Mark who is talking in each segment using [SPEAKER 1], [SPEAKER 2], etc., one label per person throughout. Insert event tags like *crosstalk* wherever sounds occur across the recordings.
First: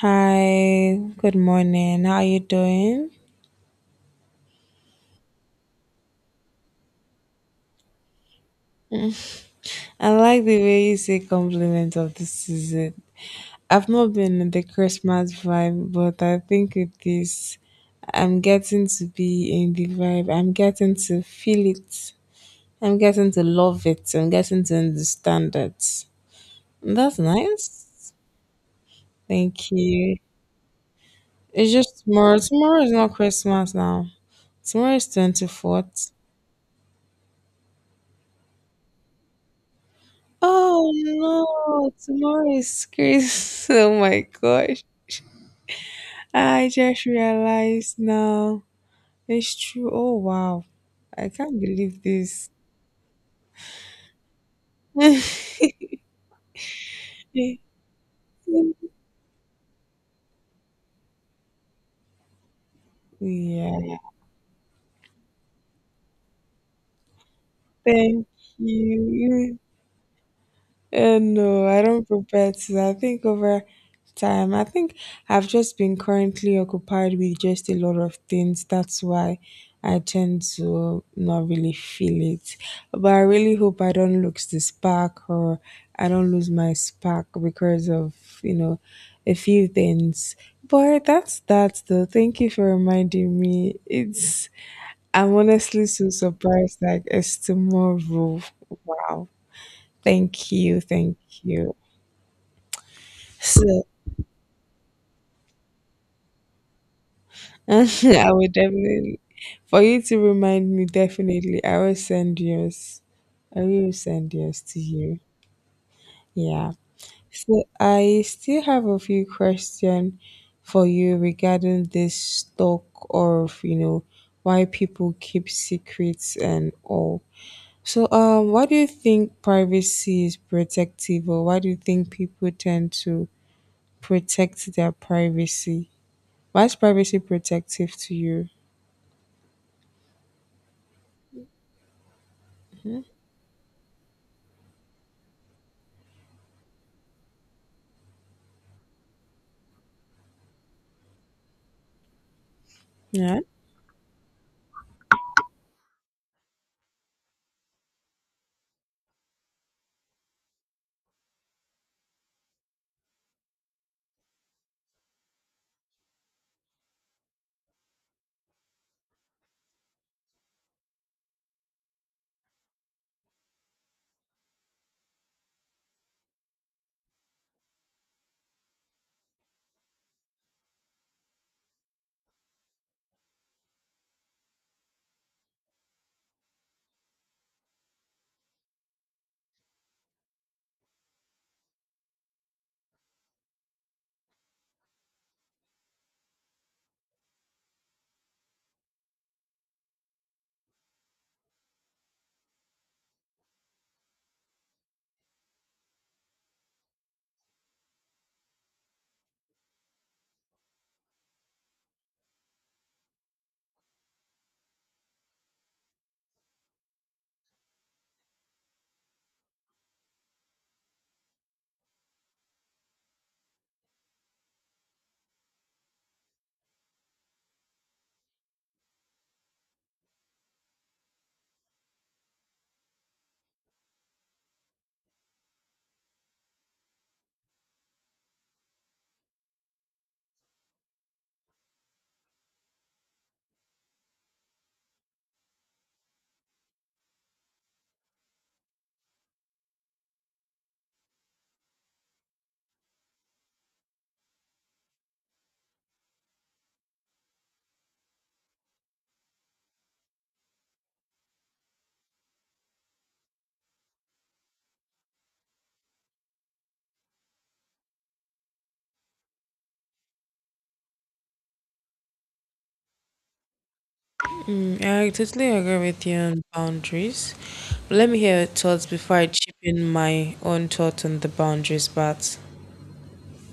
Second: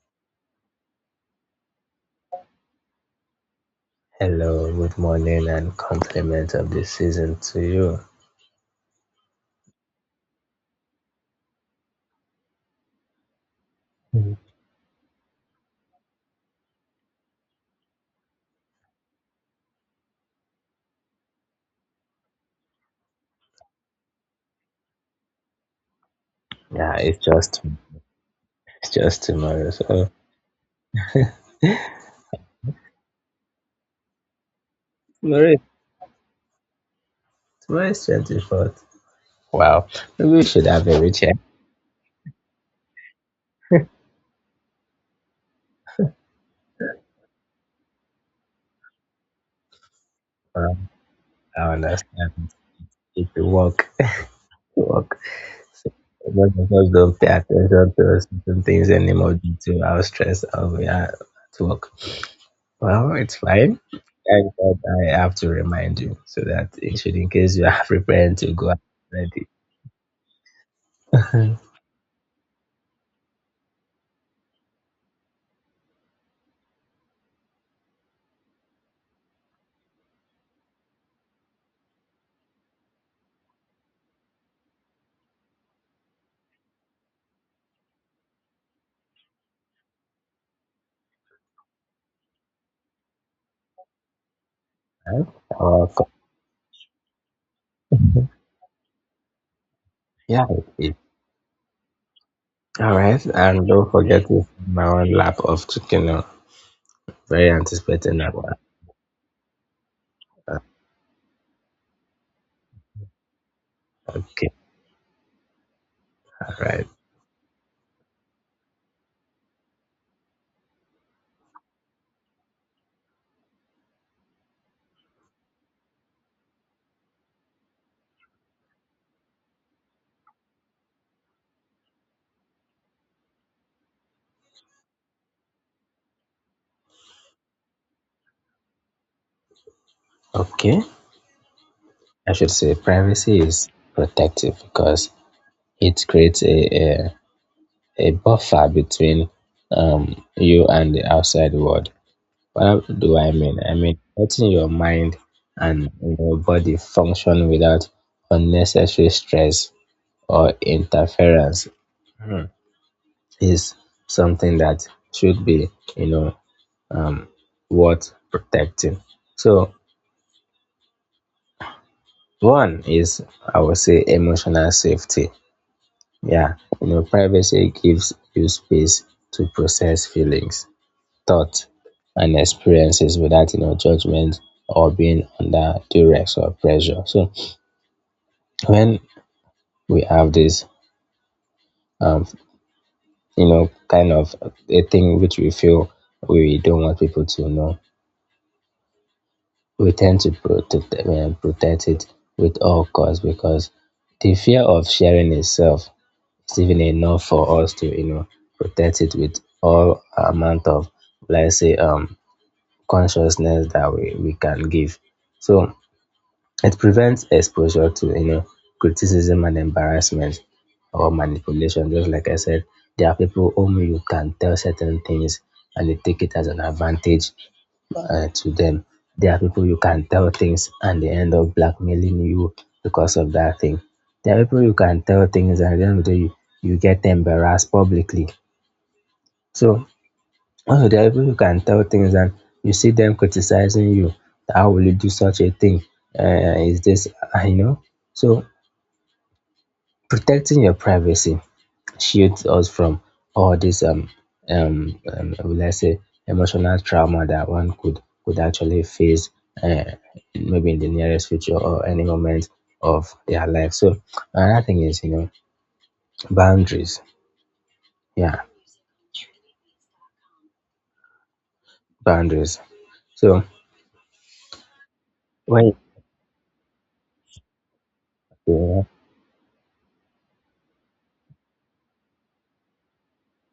[SPEAKER 1] Hi, good morning. How are you doing?
[SPEAKER 2] Hello, good morning, and compliment of the season to you.
[SPEAKER 1] I like the way you say compliment of the season. I've not
[SPEAKER 2] Mm.
[SPEAKER 1] been in the Christmas vibe, but I think with this, I'm getting to be in the vibe. I'm getting to feel it. I'm getting to love it. I'm getting to understand it.
[SPEAKER 2] Yeah, it's
[SPEAKER 1] That's
[SPEAKER 2] just
[SPEAKER 1] nice.
[SPEAKER 2] it's just tomorrow.
[SPEAKER 1] Thank
[SPEAKER 2] So
[SPEAKER 1] you. It's just tomorrow. Tomorrow is not Christmas now. Tomorrow is
[SPEAKER 2] tomorrow,
[SPEAKER 1] 24th.
[SPEAKER 2] tomorrow is 24th. Wow, maybe we should have
[SPEAKER 1] Oh
[SPEAKER 2] a recheck.
[SPEAKER 1] no, tomorrow is Christmas. *laughs* Oh my gosh. I just realized now. It's true. Oh wow.
[SPEAKER 2] Um,
[SPEAKER 1] I can't
[SPEAKER 2] I
[SPEAKER 1] believe
[SPEAKER 2] understand
[SPEAKER 1] this.
[SPEAKER 2] if you work, you
[SPEAKER 1] *laughs*
[SPEAKER 2] work. So most of us don't pay
[SPEAKER 1] Yeah.
[SPEAKER 2] attention to certain things anymore due to how stressed out we are at work. Well, it's fine. Thank God I have to remind you so that it should, in case you are *laughs*
[SPEAKER 1] Thank
[SPEAKER 2] preparing to go out already.
[SPEAKER 1] you. No, I don't prepare to. I think over time, I think I've just been currently occupied with just a lot of things. That's why I tend to not really feel it. But I really hope I don't lose the spark or I don't lose my spark because of, you know, a few things. But that's that though. Thank you for reminding me.
[SPEAKER 2] *laughs*
[SPEAKER 1] I'm honestly
[SPEAKER 2] Well,
[SPEAKER 1] so surprised, like, it's tomorrow.
[SPEAKER 2] *laughs*
[SPEAKER 1] Wow.
[SPEAKER 2] Yeah,
[SPEAKER 1] Thank you.
[SPEAKER 2] it, it-
[SPEAKER 1] Thank you.
[SPEAKER 2] all right. And
[SPEAKER 1] So
[SPEAKER 2] don't
[SPEAKER 1] *laughs*
[SPEAKER 2] forget to send my own lap of chicken. Very anticipating
[SPEAKER 1] I
[SPEAKER 2] that
[SPEAKER 1] will
[SPEAKER 2] one.
[SPEAKER 1] definitely, for you to
[SPEAKER 2] Uh,
[SPEAKER 1] remind me, definitely, I will send yours. I will send
[SPEAKER 2] Okay,
[SPEAKER 1] yours to you.
[SPEAKER 2] all
[SPEAKER 1] Yeah.
[SPEAKER 2] right.
[SPEAKER 1] So I still have a few questions for you regarding this talk of, you know, why people keep secrets and all. So why do you think privacy is protective, or why do you think people tend to protect their privacy? Why is privacy protective to you?
[SPEAKER 2] Okay, I should say privacy is protective because it creates a buffer between you and the outside world. What do I
[SPEAKER 1] Yeah.
[SPEAKER 2] mean? I mean letting your mind and your body function without unnecessary stress or interference is something that should be, you know, worth protecting. So one is I would say emotional safety. Yeah, you know, privacy gives you space to process feelings, thoughts, and experiences without judgment or being under duress or pressure. So when we have this, um, you know, kind of a thing which we feel we don't want people to know, we tend to protect it with all costs because the fear of sharing itself is even enough for us to protect it with all amount of let's say consciousness that we can give. So it prevents exposure to criticism and embarrassment or manipulation. Just like I said, there are people whom you can tell certain things and they take it as an advantage to them. There are people you can tell things and they end up blackmailing you because of that thing. There are people you can tell things and at the end of the day you get embarrassed publicly. So also there are people you can tell things and you see them criticizing you. How will you do such a thing? Is this you know? So protecting your privacy shields us from all this let's say emotional trauma that one could actually face uh, maybe in the nearest future or any moment of their life. So another thing is, you know, boundaries. Yeah, boundaries. So
[SPEAKER 1] Mm, I totally
[SPEAKER 2] when
[SPEAKER 1] agree with you on boundaries. Let me hear your
[SPEAKER 2] okay,
[SPEAKER 1] thoughts before I chip in my own thoughts on the boundaries part.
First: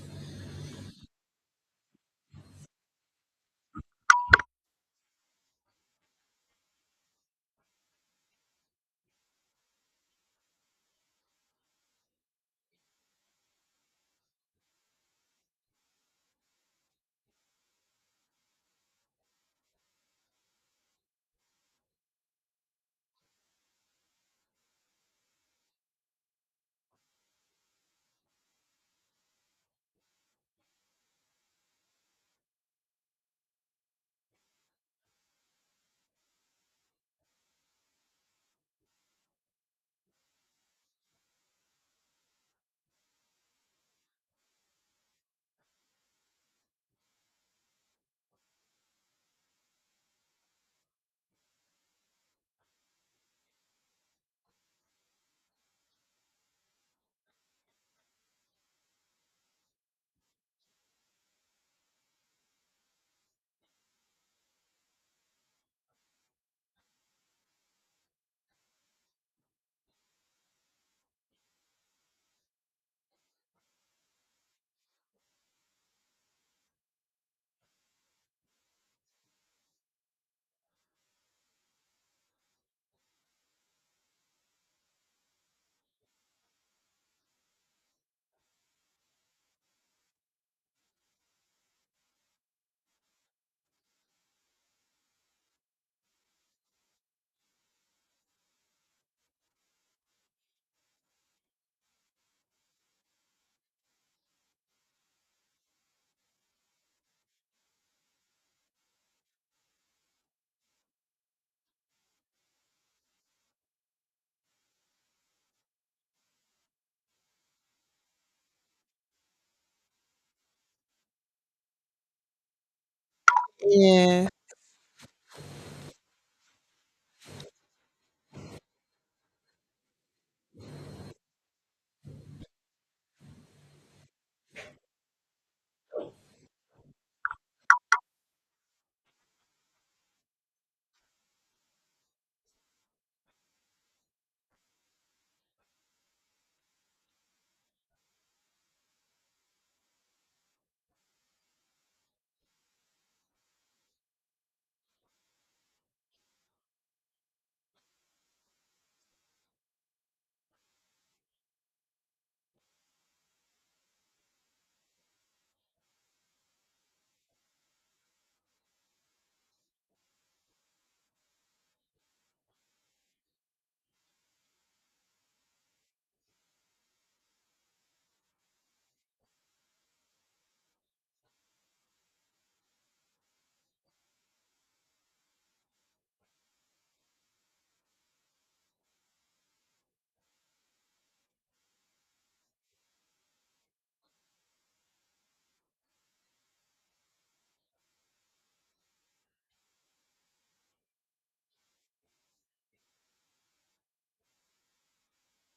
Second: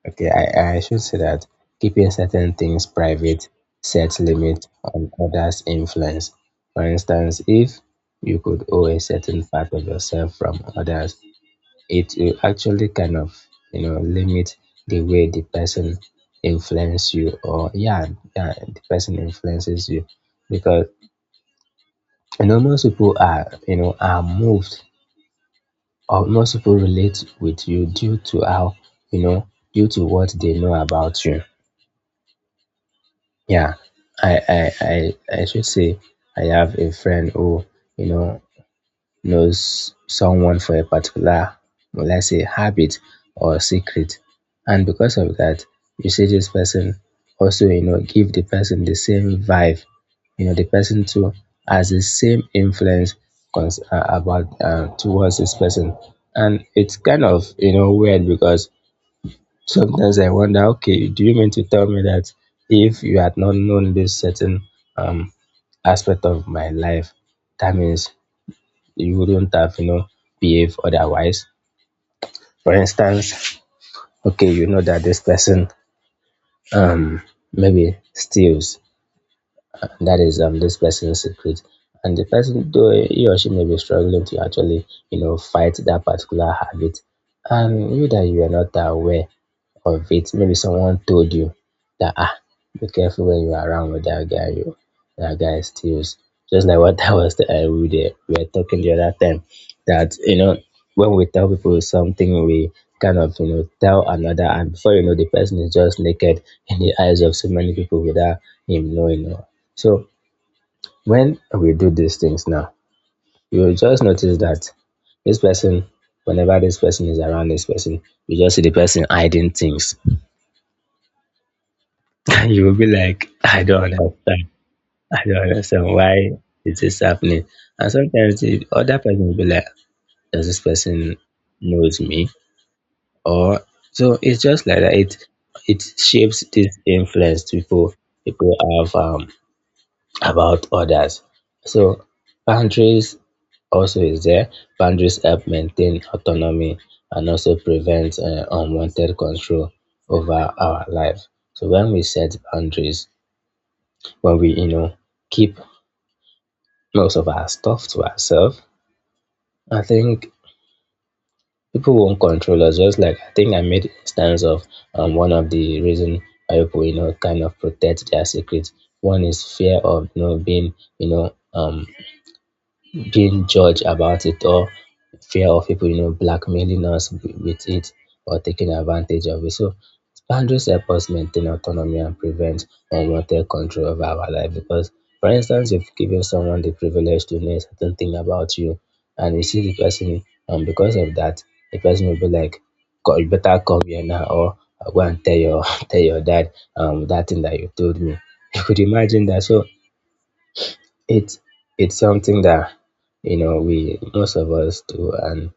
[SPEAKER 2] okay, I should say that keeping certain things private sets limit on others influence. For instance, if you could owe a certain part of yourself from others, it will actually kind of, you know, limit the way the person influence you. Or yeah, the person influences you, because, you know, most people are, are moved, or most people relate with you due to how, you know due to what they know about you. Yeah. i i i, I should say I have a friend who, you know, knows someone for a particular, well, let's say, habit or secret. And because of that, you see this person also, you know, give the person the same vibe. You know, the person too has the same influence about towards this person. And it's kind of, you know, weird because sometimes I wonder, okay, do you mean to tell me that if you had not known this certain um, aspect of my life, that means you wouldn't have, you know, behave otherwise. For instance, okay, you know that this person um maybe steals. That is this person's secret. And the person, though he or she may be struggling to actually, you know, fight that particular habit. And you that you are not aware of it. Maybe someone told you that ah, be careful when you're around with that guy. That guy steals. Just like what *laughs* I was, I would, we were talking the other time that, you know, when we tell people something, we kind of, you know, tell another, and before you know, the person is just naked in the eyes of so many people without him knowing. So when we do these things now, you will just notice that this person, whenever this person is around this person, you just see the person hiding things. *laughs* You will be like, I don't
[SPEAKER 1] Yeah.
[SPEAKER 2] understand. I don't understand why is this happening. And sometimes the other person will be like, does this person knows me? Or so it's just like that. It shapes this influence people have, about others. So boundaries also is there. Boundaries help maintain autonomy and also prevent unwanted control over our life. So when we set boundaries, when we, you know, keep most of our stuff to ourselves, I think people won't control us. Just like I think I made instance of, one of the reason why people, you know, kind of protect their secrets. One is fear of, you know, being judged about it, or fear of people, you know, blackmailing us with it or taking advantage of it. So boundaries help us maintain autonomy and prevent unwanted control over our life. Because, for instance, if giving someone the privilege to know a certain thing about you, and you see the person, because of that, the person will be like, "You better come here now," or "I'll "Go and tell your *laughs* tell your dad that thing that you told me." *laughs* You could imagine that. So it's it's something that, you know, we most of us do, and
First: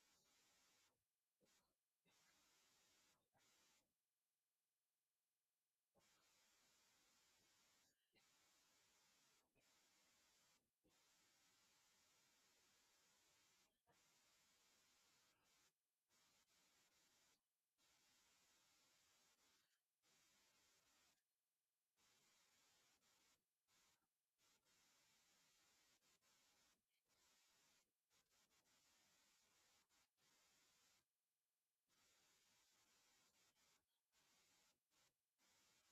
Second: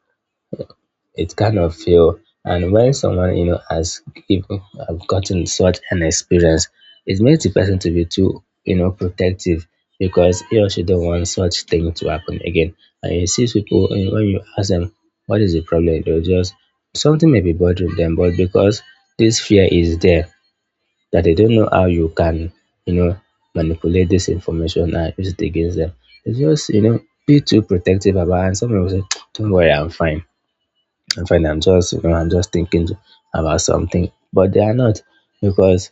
[SPEAKER 2] it kind of feel. And when someone, you know, has given have gotten such an experience, it makes the person to be too, you know, protective, because he or she don't want such thing to happen again. And you see people, and when you ask them what is the problem, they'll just something may be bothering them, but because this fear is there, that they don't know how you can, you know, manipulate this information and use it against them. It's just, you know, be too protective about it. And someone people say, don't worry, I'm fine. I'm fine. I'm just, you know, I'm just thinking about something. But they are not, because,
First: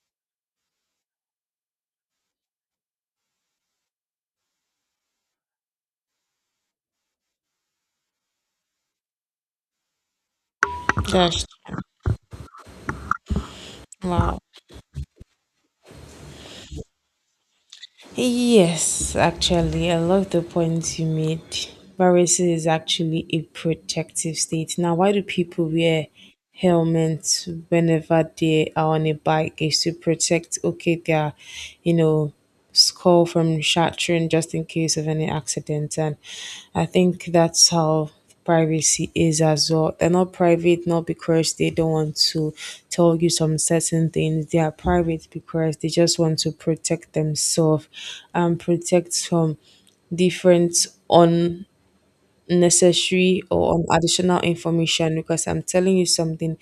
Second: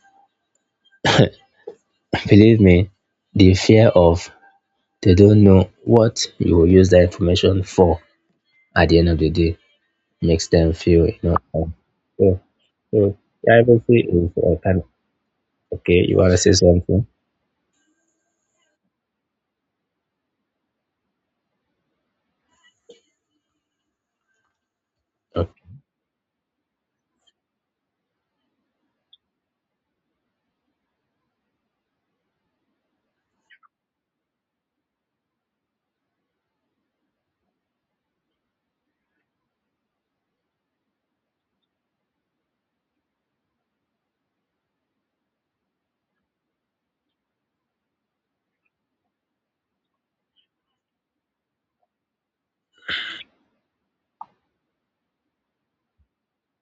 [SPEAKER 2] *laughs* believe me, the fear of they don't know what you will use that information for at the end of the day makes them feel, you know,
[SPEAKER 1] Just
[SPEAKER 2] so, so privacy is
[SPEAKER 1] wow.
[SPEAKER 2] kind of, okay, you want to say something?
[SPEAKER 1] Yes, actually, I love the point you made. Varicose is actually a protective state. Now, why do
[SPEAKER 2] Okay.
[SPEAKER 1] people wear helmets whenever they are on a bike? Is to protect, okay, their, you know, skull from shattering just in case of any accident. And I think that's how privacy is as well. They're not private not because they don't want to tell you some certain things. They are private because they just want to protect themselves and protect from different unnecessary or additional information. Because I'm telling you something,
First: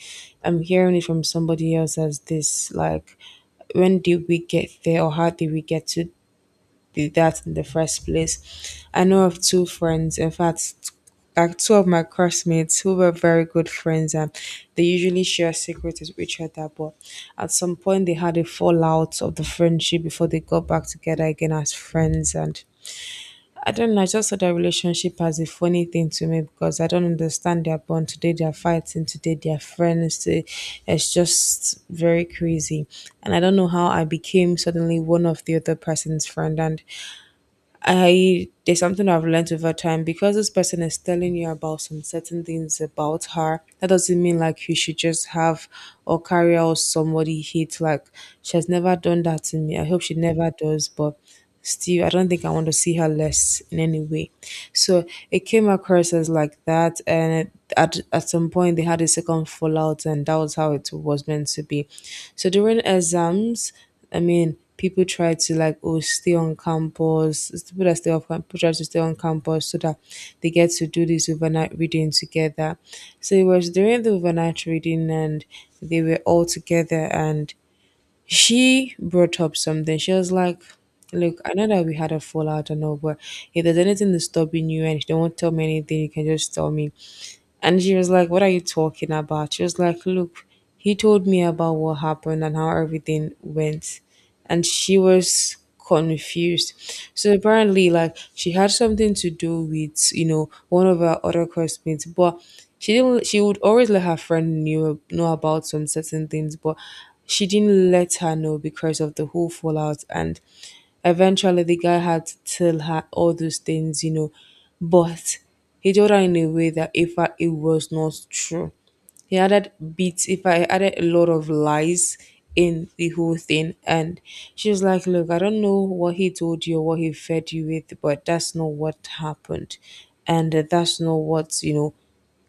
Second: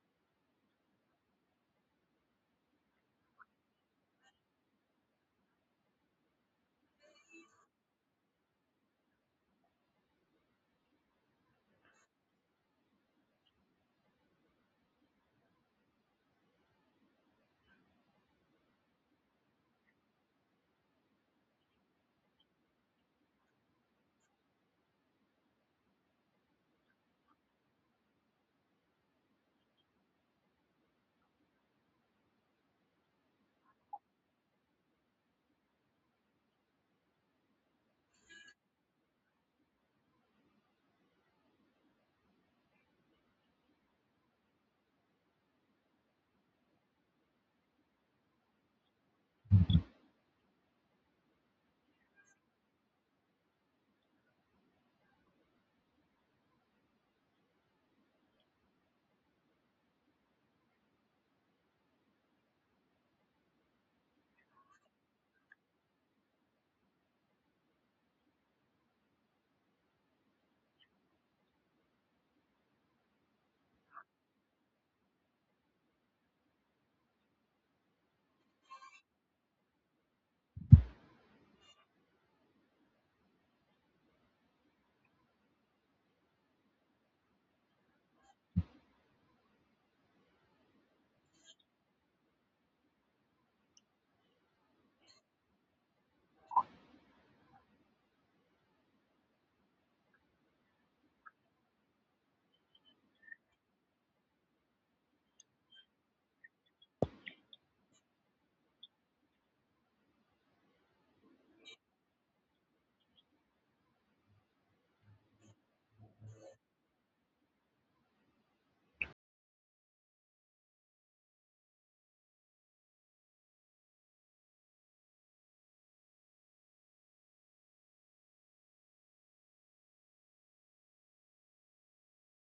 [SPEAKER 1] I'm hearing it from somebody else as this, like, when did we get there, or how did we get to did that in the first place. I know of two friends, in fact, like two of my classmates who were very good friends, and they usually share secrets with each other. But at some point, they had a fallout of the friendship before they got back together again as friends. And I don't know, I just saw their relationship as a funny thing to me because I don't understand their bond. Today they're fighting, today they're friends. Today. It's just very crazy. And I don't know how I became suddenly one of the other person's friend. And I there's something I've learned over time, because this person is telling you about some certain things about her. That doesn't mean like you should just have or carry out somebody hate. Like, she has never done that to me. I hope she never does, but still I don't think I want to see her less in any way. So it came across as like that, and at some point they had a second fallout, and that was how it was meant to be. So during exams, I mean, people try to, like, oh, stay on campus. It's people that stay off campus, people try to stay on campus so that they get to do this overnight reading together. So it was during the overnight reading, and they were all together, and she brought up something. She was like, "Look, I know that we had a fallout and all, but if there's anything that's stopping you and you don't want to tell me anything, you can just tell me." And she was like, "What are you talking about?" She was like, "Look, he told me about what happened and how everything went," and she was confused. So apparently, like, she had something to do with, you know, one of her other classmates, but she didn't. She would always let her friend knew know about some certain things, but she didn't let her know because of the whole fallout. And eventually, the guy had to tell her all those things, you know, but he told her in a way that if it was not true. He added bits if I added a lot of lies in the whole thing. And she was like, "Look, I don't know what he told you or what he fed you with, but that's not what happened." And that's not what, you know,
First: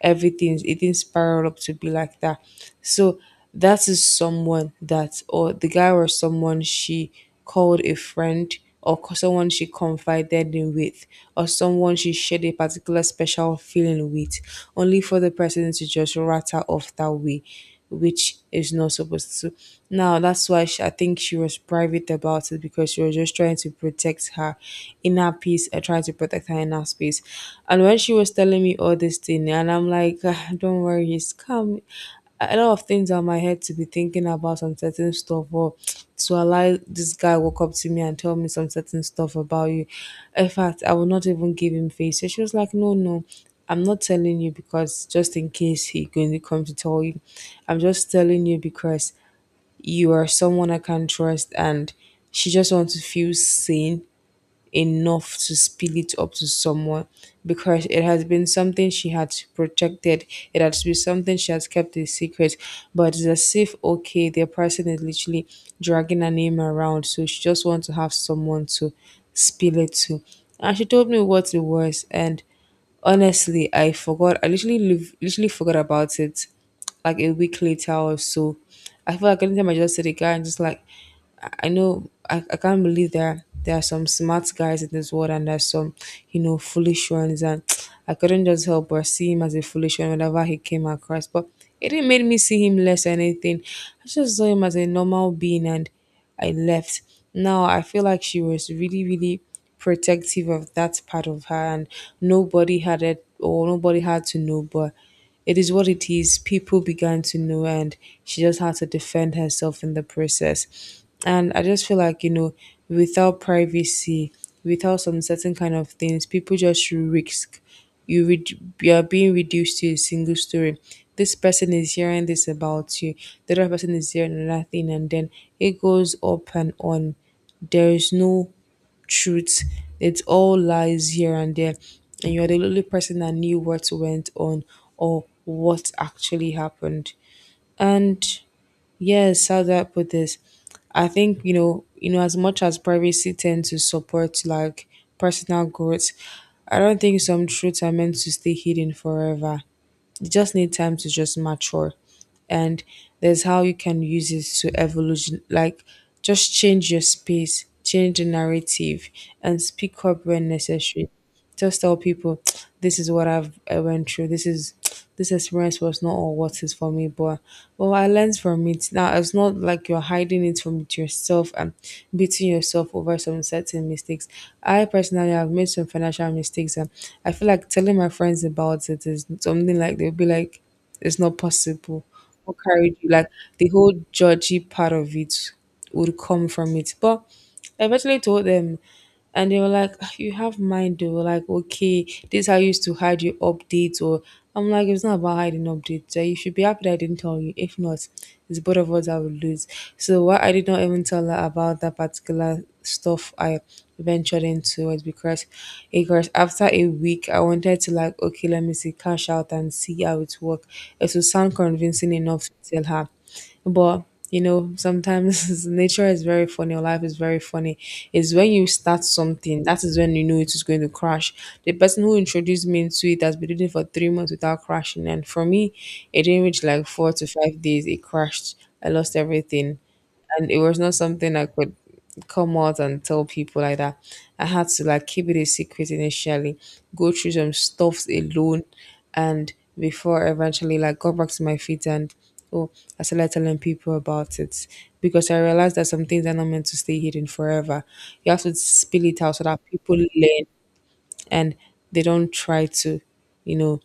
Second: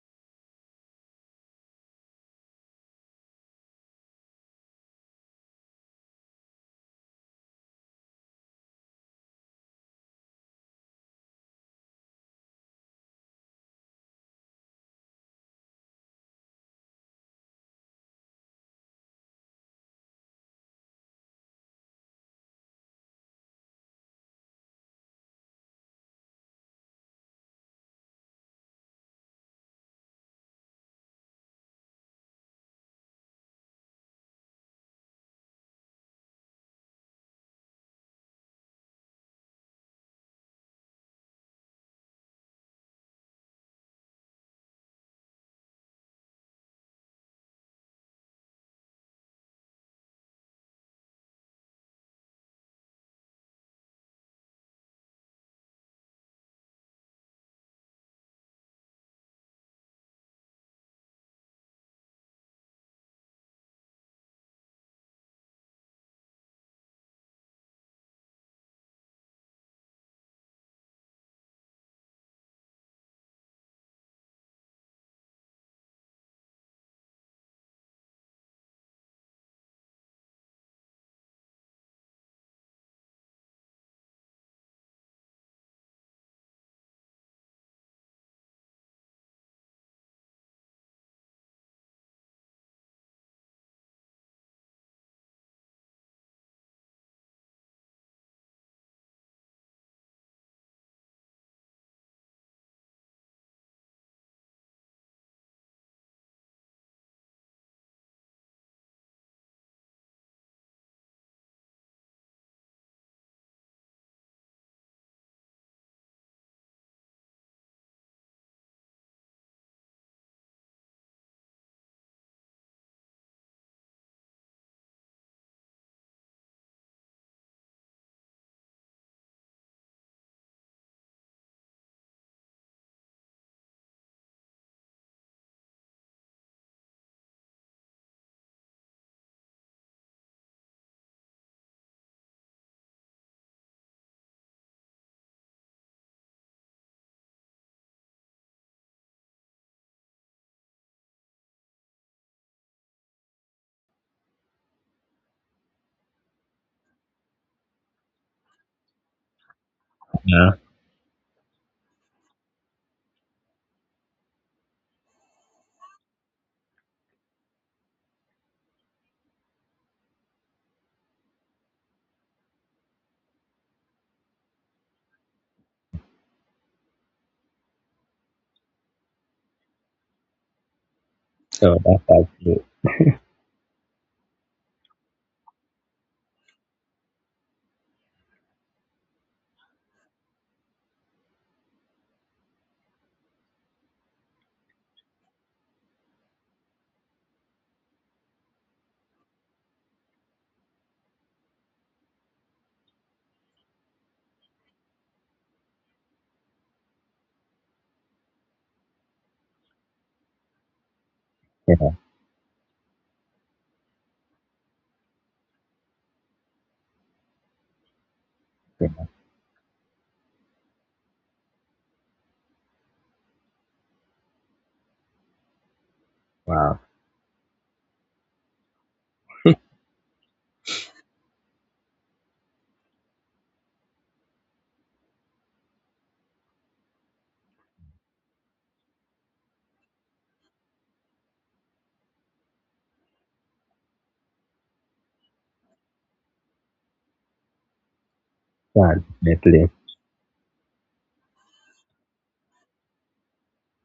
[SPEAKER 1] everything it didn't spiral up to be like that. So that is someone that, or the guy was someone she called a friend, or someone she confided in with, or someone she shared a particular special feeling with, only for the person to just rat her off that way, which is not supposed to. Now, that's why she, I think she was private about it because she was just trying to protect her inner peace and trying to protect her inner space. And when she was telling me all this thing, and I'm like, "Ah, don't worry, it's calm, a lot of things on my head to be thinking about some certain stuff or to allow this guy walk up to me and tell me some certain stuff about you. In fact, I would not even give him face." So she was like, "No, no, I'm not telling you because just in case he going to come to tell you. I'm just telling you because you are someone I can trust," and she just wants to feel seen enough to spill it up to someone, because it has been something she had protected, it has been something she has kept a secret, but it's as if, okay, the person is literally dragging her name around, so she just wants to have someone to spill it to. And she told me what it was, and honestly, I forgot. I literally literally forgot about it like a week later or so. I feel like anytime I just see the guy, I'm just like, I know I, can't believe there are some smart guys in this world and there's some, you know, foolish ones, and *tsk* I couldn't just help but see him as a foolish one whenever he came across. But it didn't make me see him less or anything. I just saw him as a normal being, and I left. Now I feel like she was really, really protective of that part of her, and nobody had it or nobody had to know, but it is what it is. People began to know, and she just had to defend herself in the process. And I just feel like, you know, without privacy, without some certain kind of things, people just risk you are being reduced to a single story. This person is hearing this about you. The other person is hearing another thing, and then it goes up and on. There is no truth. It's all lies here and there, and you are the only person that knew what went on or what actually happened. And yes, how do I put this? I think, you know, as much as privacy tends to support, like, personal growth, I don't think some truths are meant to stay hidden forever. You just need time to just mature, and there's how you can use it to evolution, like, just change your space, change the narrative, and speak up when
[SPEAKER 2] Yeah.
[SPEAKER 1] necessary, just tell people *tsk* this is what I went through, this is *tsk* this experience was not all what is for me, but well, I learned from it. Now it's not like you're hiding it from yourself and beating yourself over some certain mistakes. I personally have made some financial mistakes, and I feel like telling my friends about it is something like they'll be like, "It's not
[SPEAKER 2] So that's
[SPEAKER 1] possible.
[SPEAKER 2] how.
[SPEAKER 1] What carried you?" Like, the whole judgy part of it would come from it. But I eventually told them, and they were like, "Ah, you have mind though." Like, okay, this I used to hide your updates, or I'm like, it's not about hiding updates. Like, you should be happy that I didn't tell you. If not, it's both of us that will lose. So why I did not even tell her about that particular stuff I ventured into was because crash acres. After a week, I wanted to, like, okay, let me see, cash out and see how it works. It would sound
[SPEAKER 2] Yeah,
[SPEAKER 1] convincing enough to tell her. But you know, sometimes *laughs* nature is very funny, or life is very funny. It's when you start
[SPEAKER 2] yeah.
[SPEAKER 1] something that is when you know it is going to crash. The person who introduced me into it has been doing it for 3 months without crashing, and for me, it didn't reach
[SPEAKER 2] Wow.
[SPEAKER 1] like 4 to 5 days. It crashed. I lost everything, and it was not something I could come out and tell people like that. I had to like keep it a secret initially, go through some stuffs alone, and before I eventually like got back to my feet and oh, I started telling people about it because I realized that some things are not meant to stay hidden forever. You have to
[SPEAKER 2] Yeah,
[SPEAKER 1] spill it out so that
[SPEAKER 2] definitely.
[SPEAKER 1] people learn and they don't try to, you know,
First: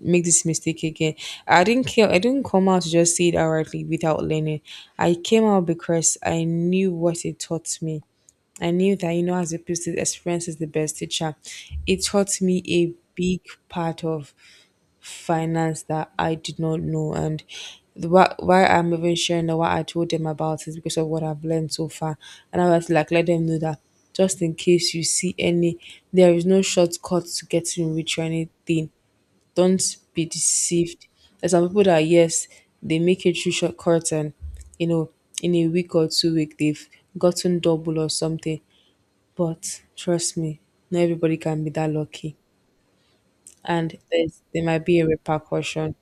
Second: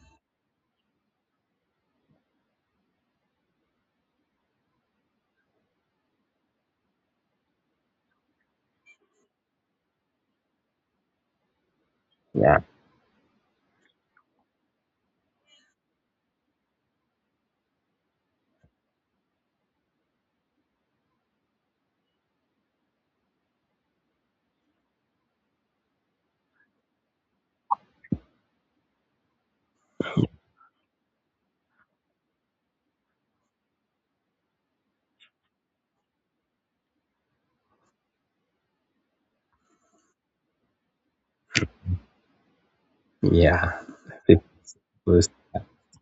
[SPEAKER 1] make this mistake again. I didn't care. I didn't come out to just say it outrightly without learning. I came out because I knew what it taught me. I knew that you know, as a person, experience is the best teacher. It taught
[SPEAKER 2] Yeah,
[SPEAKER 1] me a big part of finance that I did not know, and why I'm even sharing or what I told them about is because of what I've learned so far, and I was like, let them know that just in case you see any, there is no shortcut to getting rich or anything, don't be deceived. There's some people that yes, they make a true shortcut and you know, in a week or 2 week they've gotten double or something. But trust me, not everybody can be that lucky.
[SPEAKER 2] yeah.
[SPEAKER 1] And there might be a
[SPEAKER 2] Because,
[SPEAKER 1] repercussion.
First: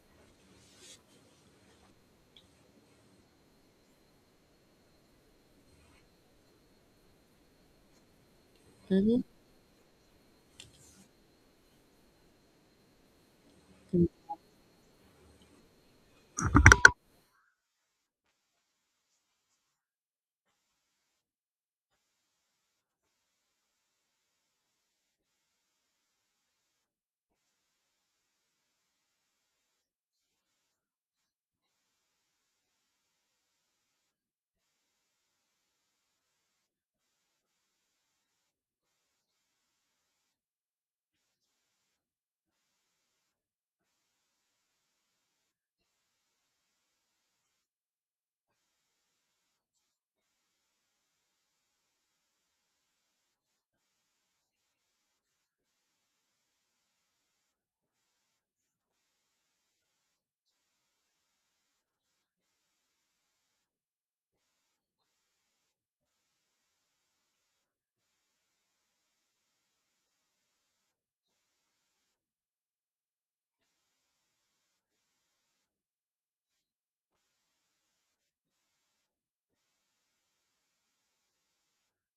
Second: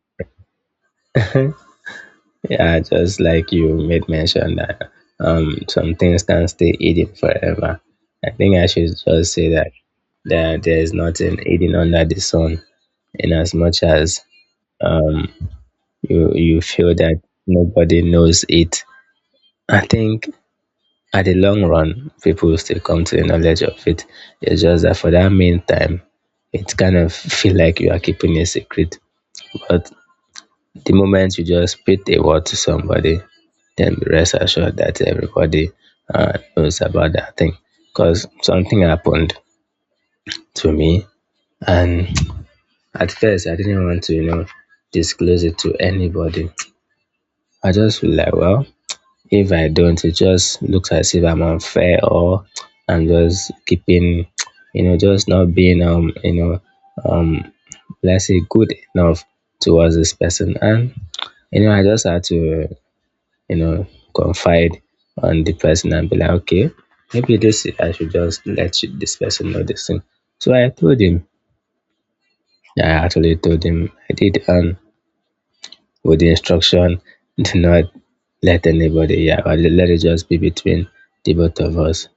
[SPEAKER 2] yeah, just like you made mention that some things can stay hidden forever. I think I should just say that there is nothing hidden under the sun, in as much as um you feel that nobody knows it. I think at the long run, people will still come to the knowledge of it. It's just that for that meantime, it kind of feel like you are keeping a secret. But the moment you just speak a word to somebody, then rest assured that everybody knows about that thing. Because something happened to me, and *tsk* at first I didn't want to, you know, disclose it to anybody. I just feel like, well, if I don't, it just looks as if I'm unfair, or *tsk* I'm just keeping, *tsk* you know, just not being, you know, um, let's say good enough towards this person. And, you know, I just had to, you know, confide on the person and be like, okay, maybe this I should just this person know this thing. So I told him. I actually told him I did, and with the instruction, *laughs* do not let anybody, yeah, or let it just be between the both of us.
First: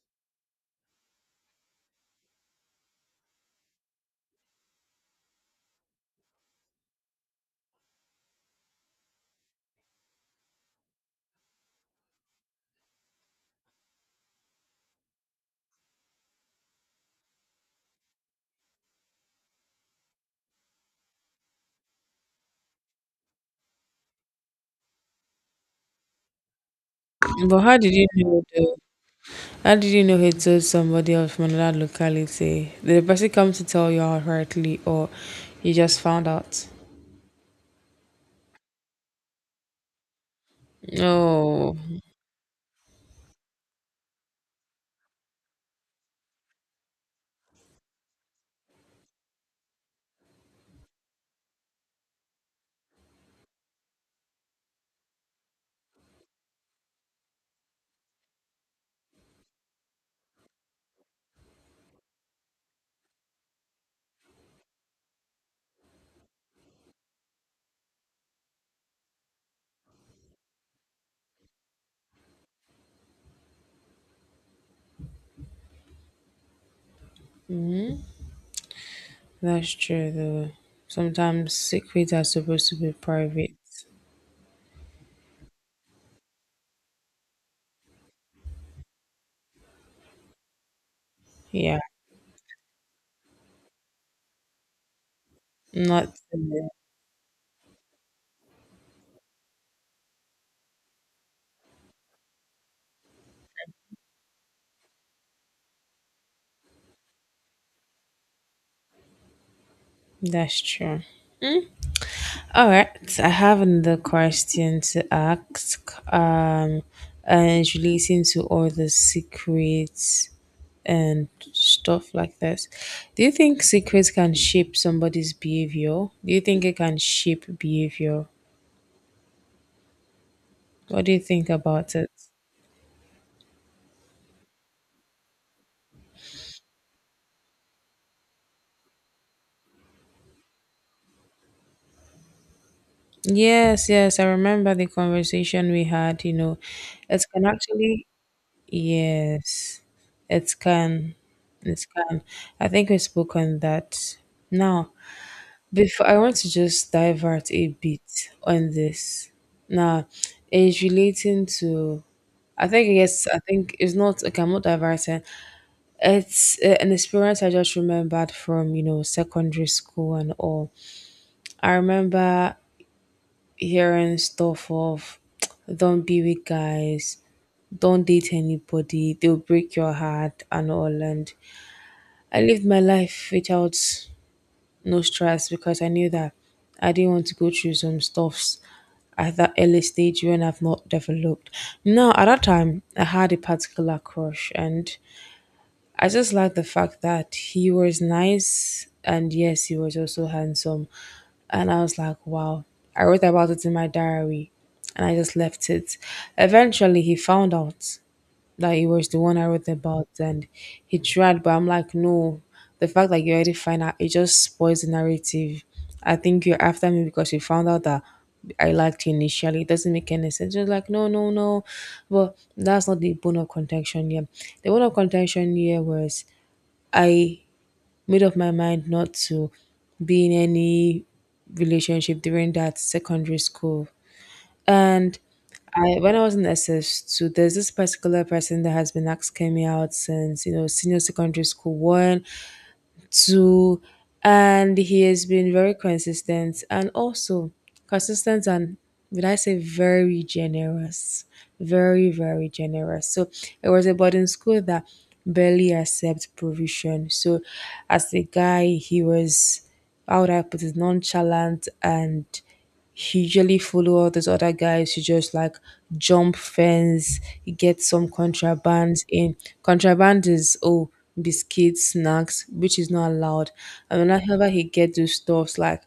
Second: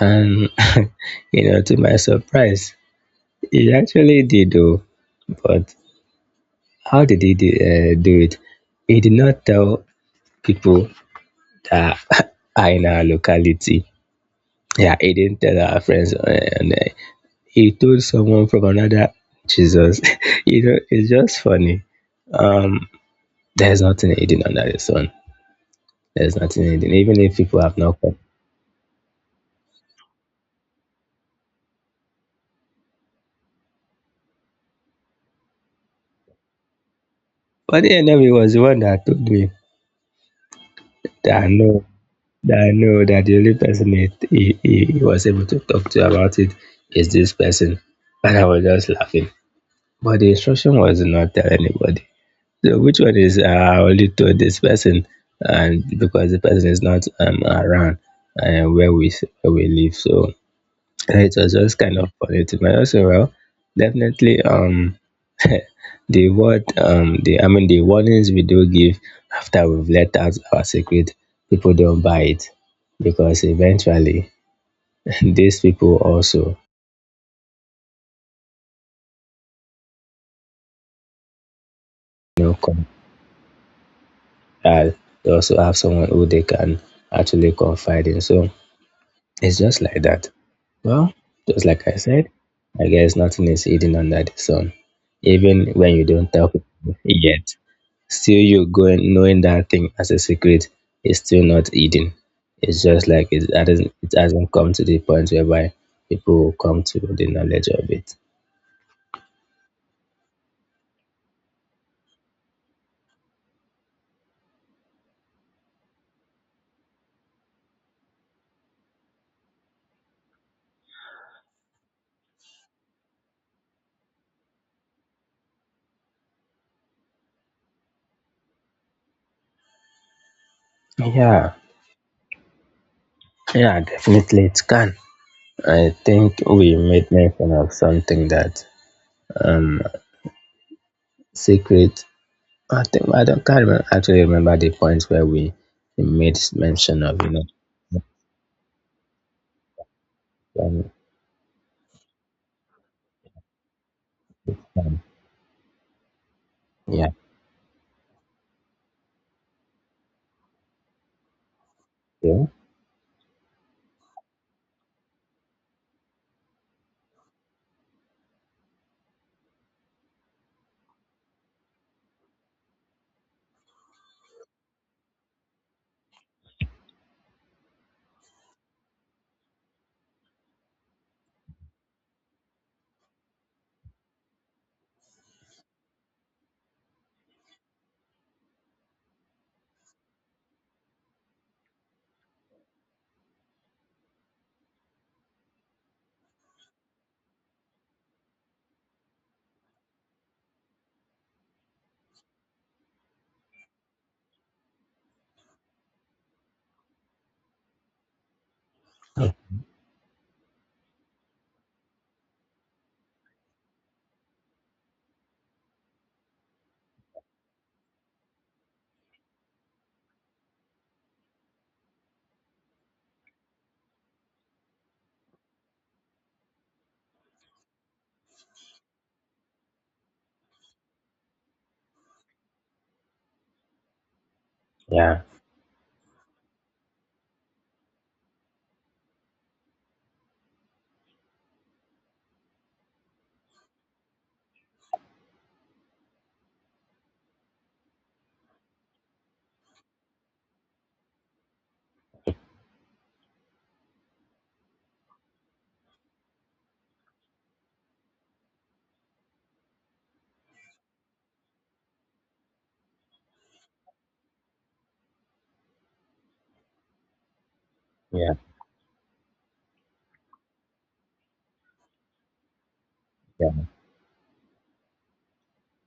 [SPEAKER 2] And *laughs* you know, to my surprise, he actually did do. But how did he do, do it? He did not tell people that *laughs* are in our locality. Yeah, he didn't tell our friends, and he told someone from another. Jesus. *laughs* You know, it's just funny. Um, there's nothing hidden under the sun. There's nothing hidden, even if people
[SPEAKER 1] But
[SPEAKER 2] have
[SPEAKER 1] how did
[SPEAKER 2] not
[SPEAKER 1] you
[SPEAKER 2] come.
[SPEAKER 1] know though? How did you know he told somebody else from another locality? Did the person come to tell you outrightly or you just found out?
[SPEAKER 2] But the enemy was the one that told me that I
[SPEAKER 1] Oh,
[SPEAKER 2] know that I know that the only person he was able to talk to about it is this person, and I was just laughing. But the instruction was not tell anybody. So which one is, only to this person, and because the person is not, around, uh, where we where we live, so it was just kind of positive. But also, well, definitely, *laughs* the word, the I mean, the warnings we do give after we've let out our secret, people don't buy it, because eventually *laughs* these people also,
[SPEAKER 1] that's true though. Sometimes secrets are
[SPEAKER 2] you know,
[SPEAKER 1] supposed to
[SPEAKER 2] come
[SPEAKER 1] be private.
[SPEAKER 2] uh, they also have someone who they can actually confide in. So it's just like that. Well, just
[SPEAKER 1] Yeah,
[SPEAKER 2] like I said, I guess nothing is hidden under the sun. Even when you
[SPEAKER 1] not
[SPEAKER 2] don't tell people yet, still you going knowing that thing as a secret is still not hidden. It's just like it hasn't come to the point whereby people will come to the knowledge of it.
[SPEAKER 1] that's true. All right, so I have another question to ask. And it's relating to all the secrets and stuff like this. Do you think secrets can shape somebody's behavior? Do you think it can shape behavior? What do you think
[SPEAKER 2] Yeah,
[SPEAKER 1] about it?
[SPEAKER 2] yeah, definitely it can. I think we made mention of something that um secret, I think I don't can't remember,
[SPEAKER 1] Yes, yes,
[SPEAKER 2] actually
[SPEAKER 1] I
[SPEAKER 2] remember the
[SPEAKER 1] remember the
[SPEAKER 2] points where we
[SPEAKER 1] conversation we had. You
[SPEAKER 2] made
[SPEAKER 1] know,
[SPEAKER 2] mention of
[SPEAKER 1] it can actually. Yes, it
[SPEAKER 2] um,
[SPEAKER 1] can. It can. I think we spoke on that. Now,
[SPEAKER 2] um,
[SPEAKER 1] before I want to just
[SPEAKER 2] yeah,
[SPEAKER 1] divert a bit on this. Now, it's relating to.
[SPEAKER 2] yeah
[SPEAKER 1] I think yes. I think it's not. Okay, I'm not diverting. It's an experience I just remembered from you know secondary school and all. I remember hearing stuff of *tsk* "Don't be with guys." Don't date anybody, they'll break your heart and all. And I lived my life without no stress because I knew that I didn't want to go through some stuffs at that early stage when I've not developed. Now, at that time, I had a particular crush, and I just liked the fact that he was nice and yes, he was also handsome. And I was like, wow. I wrote about it in my diary and I just left it. Eventually, he found out like it was the one I wrote about, and he tried, but I'm like, no. The fact that you already find out, it just spoils the narrative. I think you're after me because you found out that I liked you initially. It doesn't make any sense. Just like no, no, no. But that's not the bone of contention here. The bone of contention here was I made up my mind not to be in any relationship during that secondary school, and
[SPEAKER 2] yeah
[SPEAKER 1] I, when I was in SS2, there's this particular person that has been asking me out since, you know, senior secondary school one, two, and he has been very consistent and also consistent and, would I say, very generous. Very, very generous. So it was a boarding school that barely accepts provision. So as a guy, he was, how would I put it, nonchalant, and he usually follow all these other guys who just like jump fence, get some
[SPEAKER 2] yeah
[SPEAKER 1] contrabands in. Contraband is biscuits, snacks, which is not allowed.
[SPEAKER 2] yeah
[SPEAKER 1] And whenever he get those stuffs, like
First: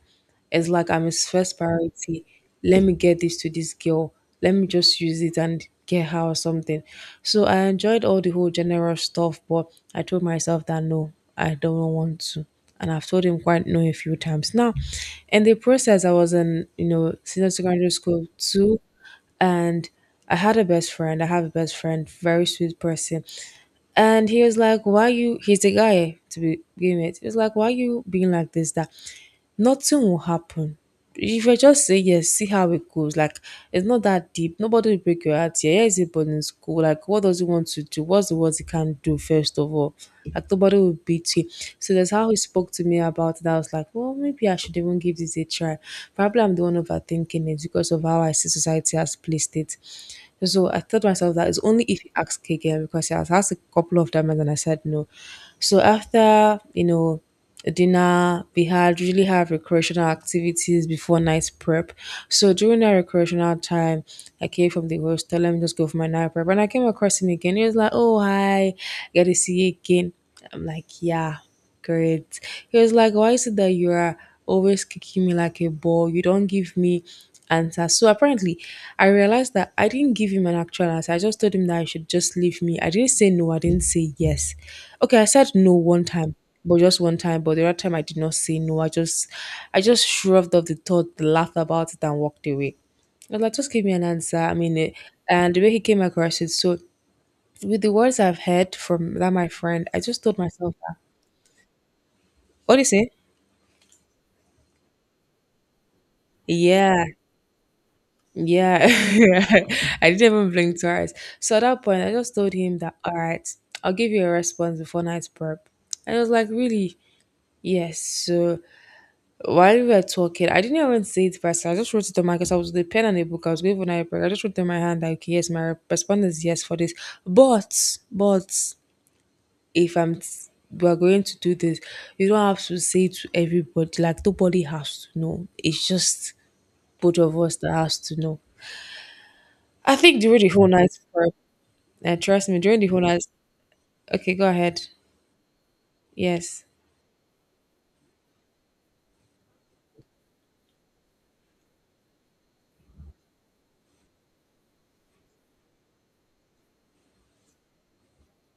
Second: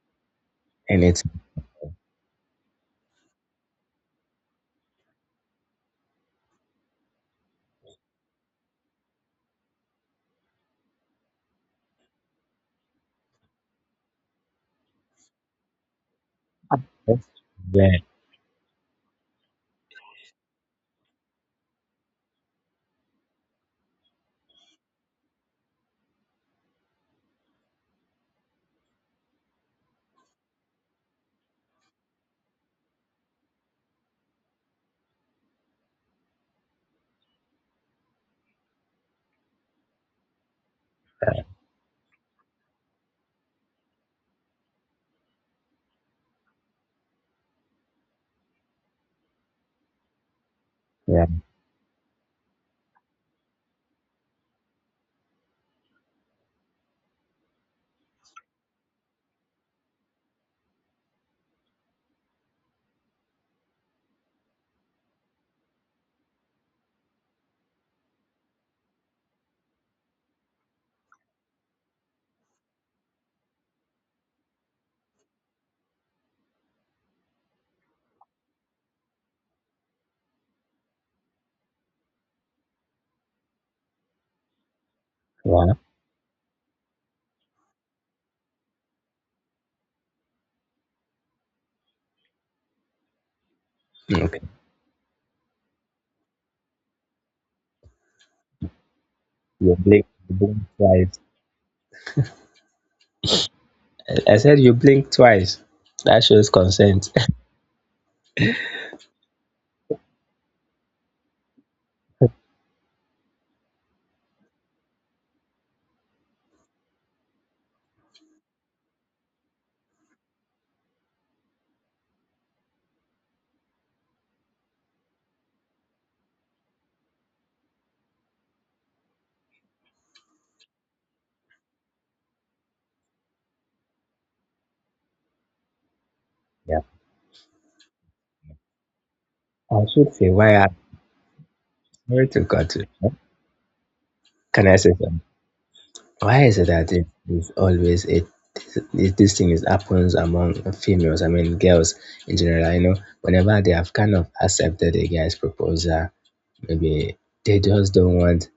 [SPEAKER 1] it's like
[SPEAKER 2] and
[SPEAKER 1] I'm
[SPEAKER 2] it's
[SPEAKER 1] his first priority. Let me get this to this girl. Let me just use it and get her or something. So I enjoyed all the whole general stuff, but I told myself that no, I don't want to, and I've told him quite no a few times now. In the process, I was in you know senior secondary
[SPEAKER 2] yeah,
[SPEAKER 1] school too, and I had a best friend. I have a best friend, very sweet person, and he was like, "Why you?" He's a guy to be begin it. He was like, "Why you being like this?" That nothing will happen. If you just say yes, see how it goes. Like it's not that deep. Nobody will break your heart. Yeah, yeah, is it boarding school. Like what does he want to do? What's the worst he can do first of all? Like nobody will beat you. So that's how he spoke to me about it. I was like, well, maybe I should even give this a try. Probably I'm the one overthinking it because of how I see society has placed it. So I told
[SPEAKER 2] yeah
[SPEAKER 1] myself that it's only if he asks again because I was asked a couple of times and I said no. So after, you know, dinner we had usually have recreational activities before night prep, so during that recreational time I came from the hostel, let me just go for my night prep, and I came across him again. He was like, oh, hi, get to see you again. I'm like, yeah, great. He was like, why is it that you are always kicking me like a ball, you don't give me answers. So apparently I realized that I didn't give him an actual answer. I just told him that I should just leave me, I didn't say no, I didn't say yes. Okay, I said no
[SPEAKER 2] yeah
[SPEAKER 1] one time, but just one time. But the other time I did not say no. I just shrugged off the thought, laughed about it, and walked away. I was like, just give me an answer.
[SPEAKER 2] okay.
[SPEAKER 1] I mean, it, and the way he came across it. So with the words I've heard from that my
[SPEAKER 2] you
[SPEAKER 1] friend, I
[SPEAKER 2] blink
[SPEAKER 1] just
[SPEAKER 2] you
[SPEAKER 1] told
[SPEAKER 2] blink
[SPEAKER 1] myself, that,
[SPEAKER 2] twice.
[SPEAKER 1] what do you say?
[SPEAKER 2] I said you blink twice, that shows
[SPEAKER 1] Yeah,
[SPEAKER 2] consent. *laughs*
[SPEAKER 1] yeah. *laughs* I didn't even blink twice. So at that point, I just told him that, all right, I'll give you a response before night prep. And I was like, really? Yes. So while we were talking, I didn't even say it first. I just wrote it on my, because I was with a pen and a book. I was going for an iPad. I just wrote it on my hand like yes, my response is yes for this. But if I'm, we're going to do this, you don't have to say to everybody. Like nobody has to know. It's just
[SPEAKER 2] Yeah,
[SPEAKER 1] both of us that has to know.
[SPEAKER 2] I
[SPEAKER 1] I
[SPEAKER 2] should
[SPEAKER 1] think
[SPEAKER 2] say
[SPEAKER 1] during the
[SPEAKER 2] why
[SPEAKER 1] whole
[SPEAKER 2] I'm
[SPEAKER 1] night prep, and
[SPEAKER 2] sorry to
[SPEAKER 1] trust me,
[SPEAKER 2] cut
[SPEAKER 1] during
[SPEAKER 2] you.
[SPEAKER 1] the whole night. Okay, go
[SPEAKER 2] Can I
[SPEAKER 1] ahead.
[SPEAKER 2] say something? Why is
[SPEAKER 1] Yes,
[SPEAKER 2] it that it is always it this thing is happens among females? I mean, girls in general. You know, whenever they have kind of accepted a guy's proposal, maybe they just don't want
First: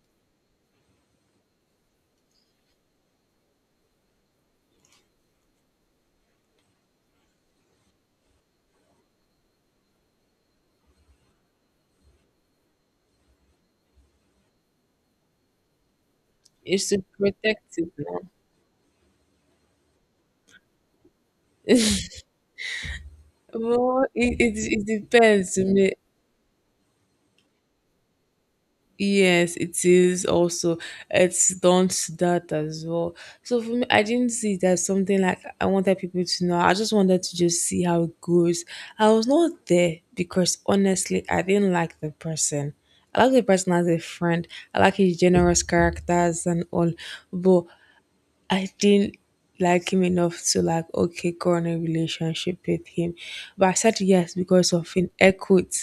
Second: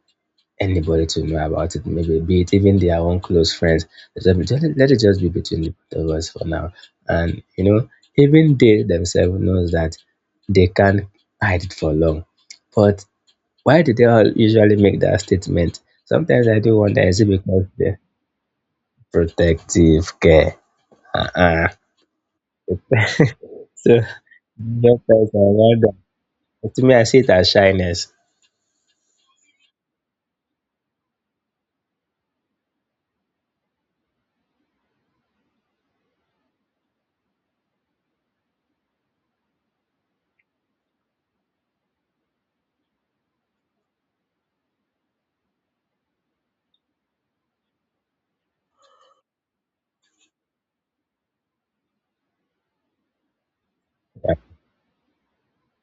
[SPEAKER 2] anybody to know about it. Maybe be it even their own close friends. They just- Let it just be between the both of us for now. And you know, even they themselves knows that they can't hide it for long. But why do they all usually make that statement? Sometimes I do
[SPEAKER 1] it's
[SPEAKER 2] wonder,
[SPEAKER 1] to
[SPEAKER 2] is it because
[SPEAKER 1] protect it
[SPEAKER 2] they
[SPEAKER 1] now.
[SPEAKER 2] protective care. Uh-uh. So
[SPEAKER 1] Well, it
[SPEAKER 2] doctors
[SPEAKER 1] depends.
[SPEAKER 2] are
[SPEAKER 1] To
[SPEAKER 2] wonder.
[SPEAKER 1] me.
[SPEAKER 2] To me, I see it as shyness.
[SPEAKER 1] Yes, it is also. It's done to that as well. So for me, I didn't see it as something like I wanted people to know. I just wanted to just see how it goes. I was not there because honestly, I didn't like the person. I like the person as a friend. I like his generous characters and all, but I didn't like him enough to like okay, go on a relationship with him. But I said yes
[SPEAKER 2] Yeah,
[SPEAKER 1] because of an equity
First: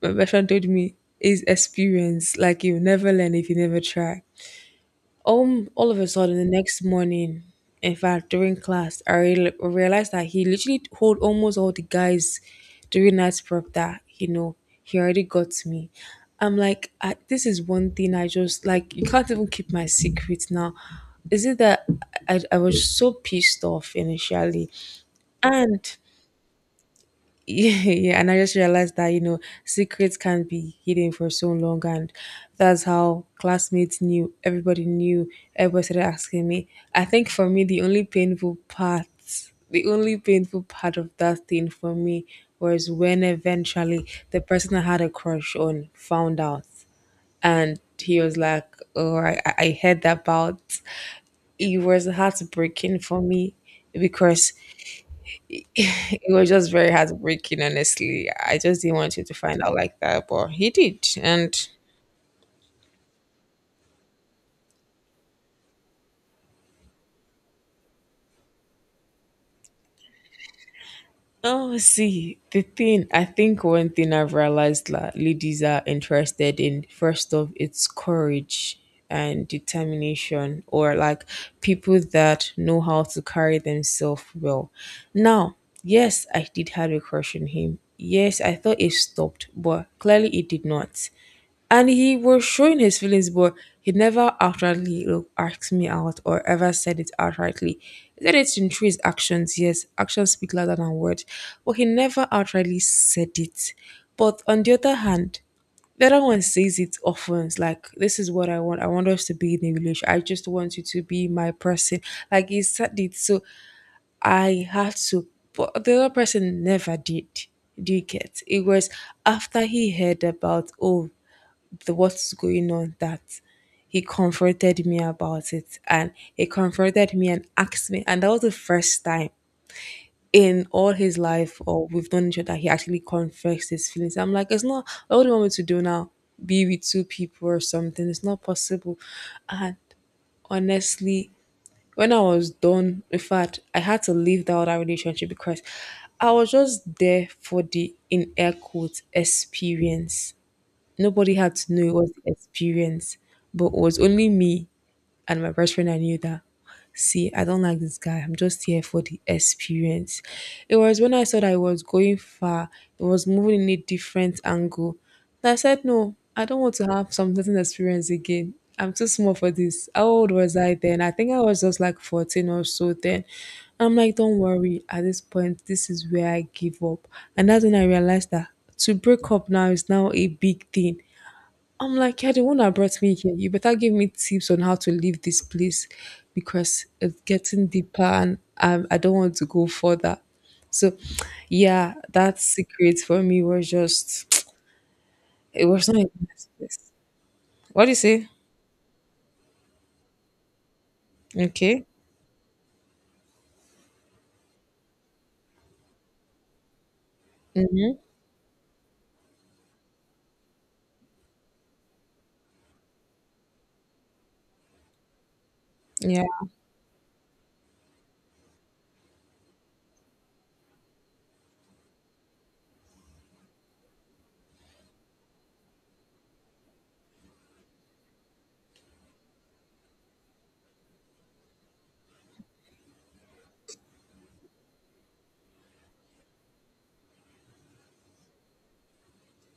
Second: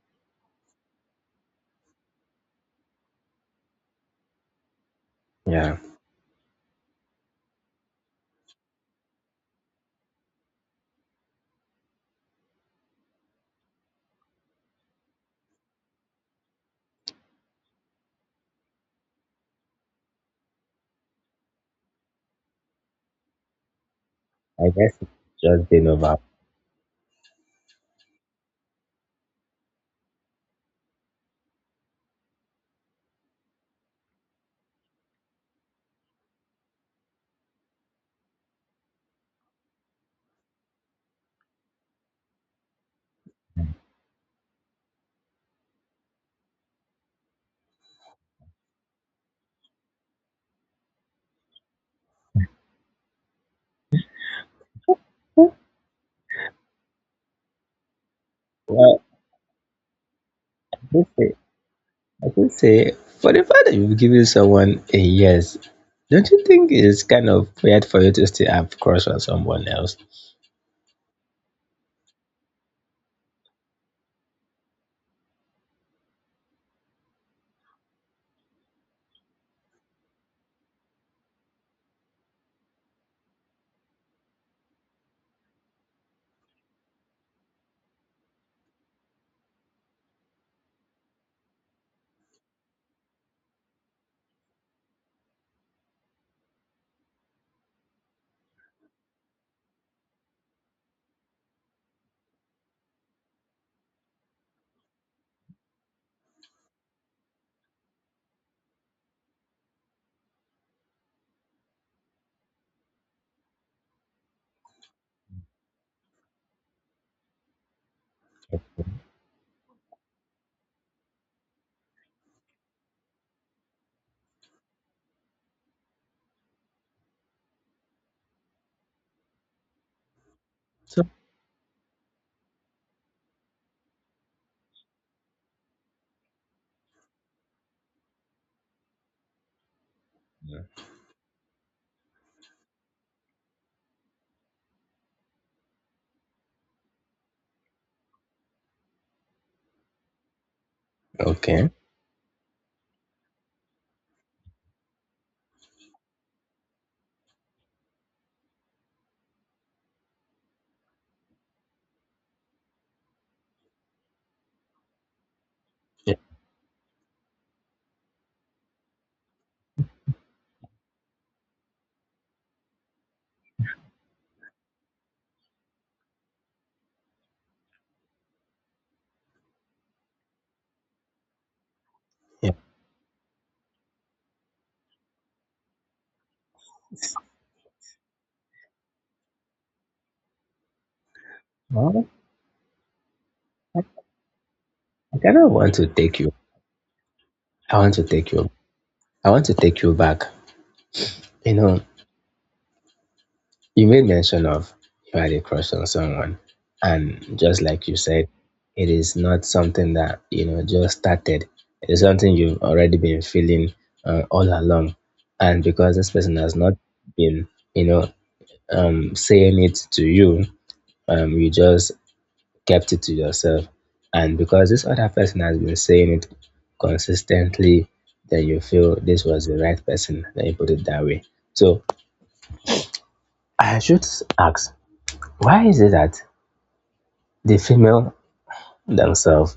[SPEAKER 1] my best friend told me is experience. Like you never learn if you never try.
[SPEAKER 2] yeah.
[SPEAKER 1] All of a sudden the next morning, in fact during class, I realized that he literally told almost all the guys during night prep that you know he already got me. I'm like, I, this is one thing I just like. You can't even keep my secret now. Is it that I was so pissed off
[SPEAKER 2] I
[SPEAKER 1] initially,
[SPEAKER 2] guess it's just
[SPEAKER 1] and
[SPEAKER 2] being over.
[SPEAKER 1] *laughs* yeah, and I just realized that you know secrets can be hidden for so long, and that's how classmates knew. Everybody knew. Everybody started asking me. I think for me, the only painful part, the only painful part of that thing for me was when eventually the person I had a crush on found out, and he was like, "Oh, I heard about." It was heartbreaking for me because it was just very heartbreaking, honestly. I just didn't
[SPEAKER 2] Well,
[SPEAKER 1] want him to find out like that, but he
[SPEAKER 2] I would
[SPEAKER 1] did.
[SPEAKER 2] say,
[SPEAKER 1] And
[SPEAKER 2] I would say, for the fact that you've given someone a yes, don't you think it's kind of weird for you to still have crush on someone else?
[SPEAKER 1] oh, see, the thing I think one thing I've realized that ladies are interested in first of it's courage and determination, or like people that know how to carry themselves well. Now, yes, I did have a crush on him. Yes, I thought it stopped, but clearly it did not. And he was showing his feelings, but he never outrightly asked me out or ever said it outrightly. He said it in through his actions. Yes, actions speak louder than words, but he never outrightly said it. But on the other hand, the other one says it often. It's like, this is what I want. I want us to be in a relationship. I just want you to be my person. Like he said it, so I had to. But the other person never did. Do you get? It was after he heard about, oh, the what's going on, that he confronted me about it, and he confronted me and asked me, and that was the first time in all
[SPEAKER 2] So,
[SPEAKER 1] his life or we've known each other he actually confessed his feelings. I'm like, it's not, what do you want me to do now? Be with two people or something? It's not possible. And
[SPEAKER 2] yeah.
[SPEAKER 1] honestly, when I was done, in fact I had to leave that other relationship, because I was just there for the, in air quotes, experience. Nobody had
[SPEAKER 2] Okay,
[SPEAKER 1] to know it was the experience, but it was only me and my best friend. I knew that. See, I don't like this guy. I'm just here for the experience. It was when I saw that I was going far, it was moving in a different angle. And I said,
[SPEAKER 2] yeah,
[SPEAKER 1] no, I don't want to have some certain experience again. I'm too small for this. How old was I then? I think I was just like 14 or so then. I'm like, don't worry. At this point, this is where I give up. And that's when I realized that to break up now is now a big thing. I'm like, you're the
[SPEAKER 2] yeah.
[SPEAKER 1] one that brought me here. You better give me tips on how to leave this place, because it's getting deeper and I don't want to go further. So, yeah,
[SPEAKER 2] Well,
[SPEAKER 1] that secret for me was
[SPEAKER 2] I,
[SPEAKER 1] just,
[SPEAKER 2] I kind of
[SPEAKER 1] *tsk* it
[SPEAKER 2] want to
[SPEAKER 1] was not a
[SPEAKER 2] take you.
[SPEAKER 1] nice place.
[SPEAKER 2] I
[SPEAKER 1] What do
[SPEAKER 2] want
[SPEAKER 1] you
[SPEAKER 2] to
[SPEAKER 1] say?
[SPEAKER 2] take you. I want to take you back. You know,
[SPEAKER 1] Okay.
[SPEAKER 2] you made mention of you had a crush on someone, and just like you said, it is not something that you know just started. It is something you've already been feeling all along, and because this
[SPEAKER 1] Yeah.
[SPEAKER 2] person has not been, you know, saying it to you, you just kept it to yourself, and because this other person has been saying it consistently, then you feel this was the right person. Then you put it that way. So I should ask, why is it that the female themselves,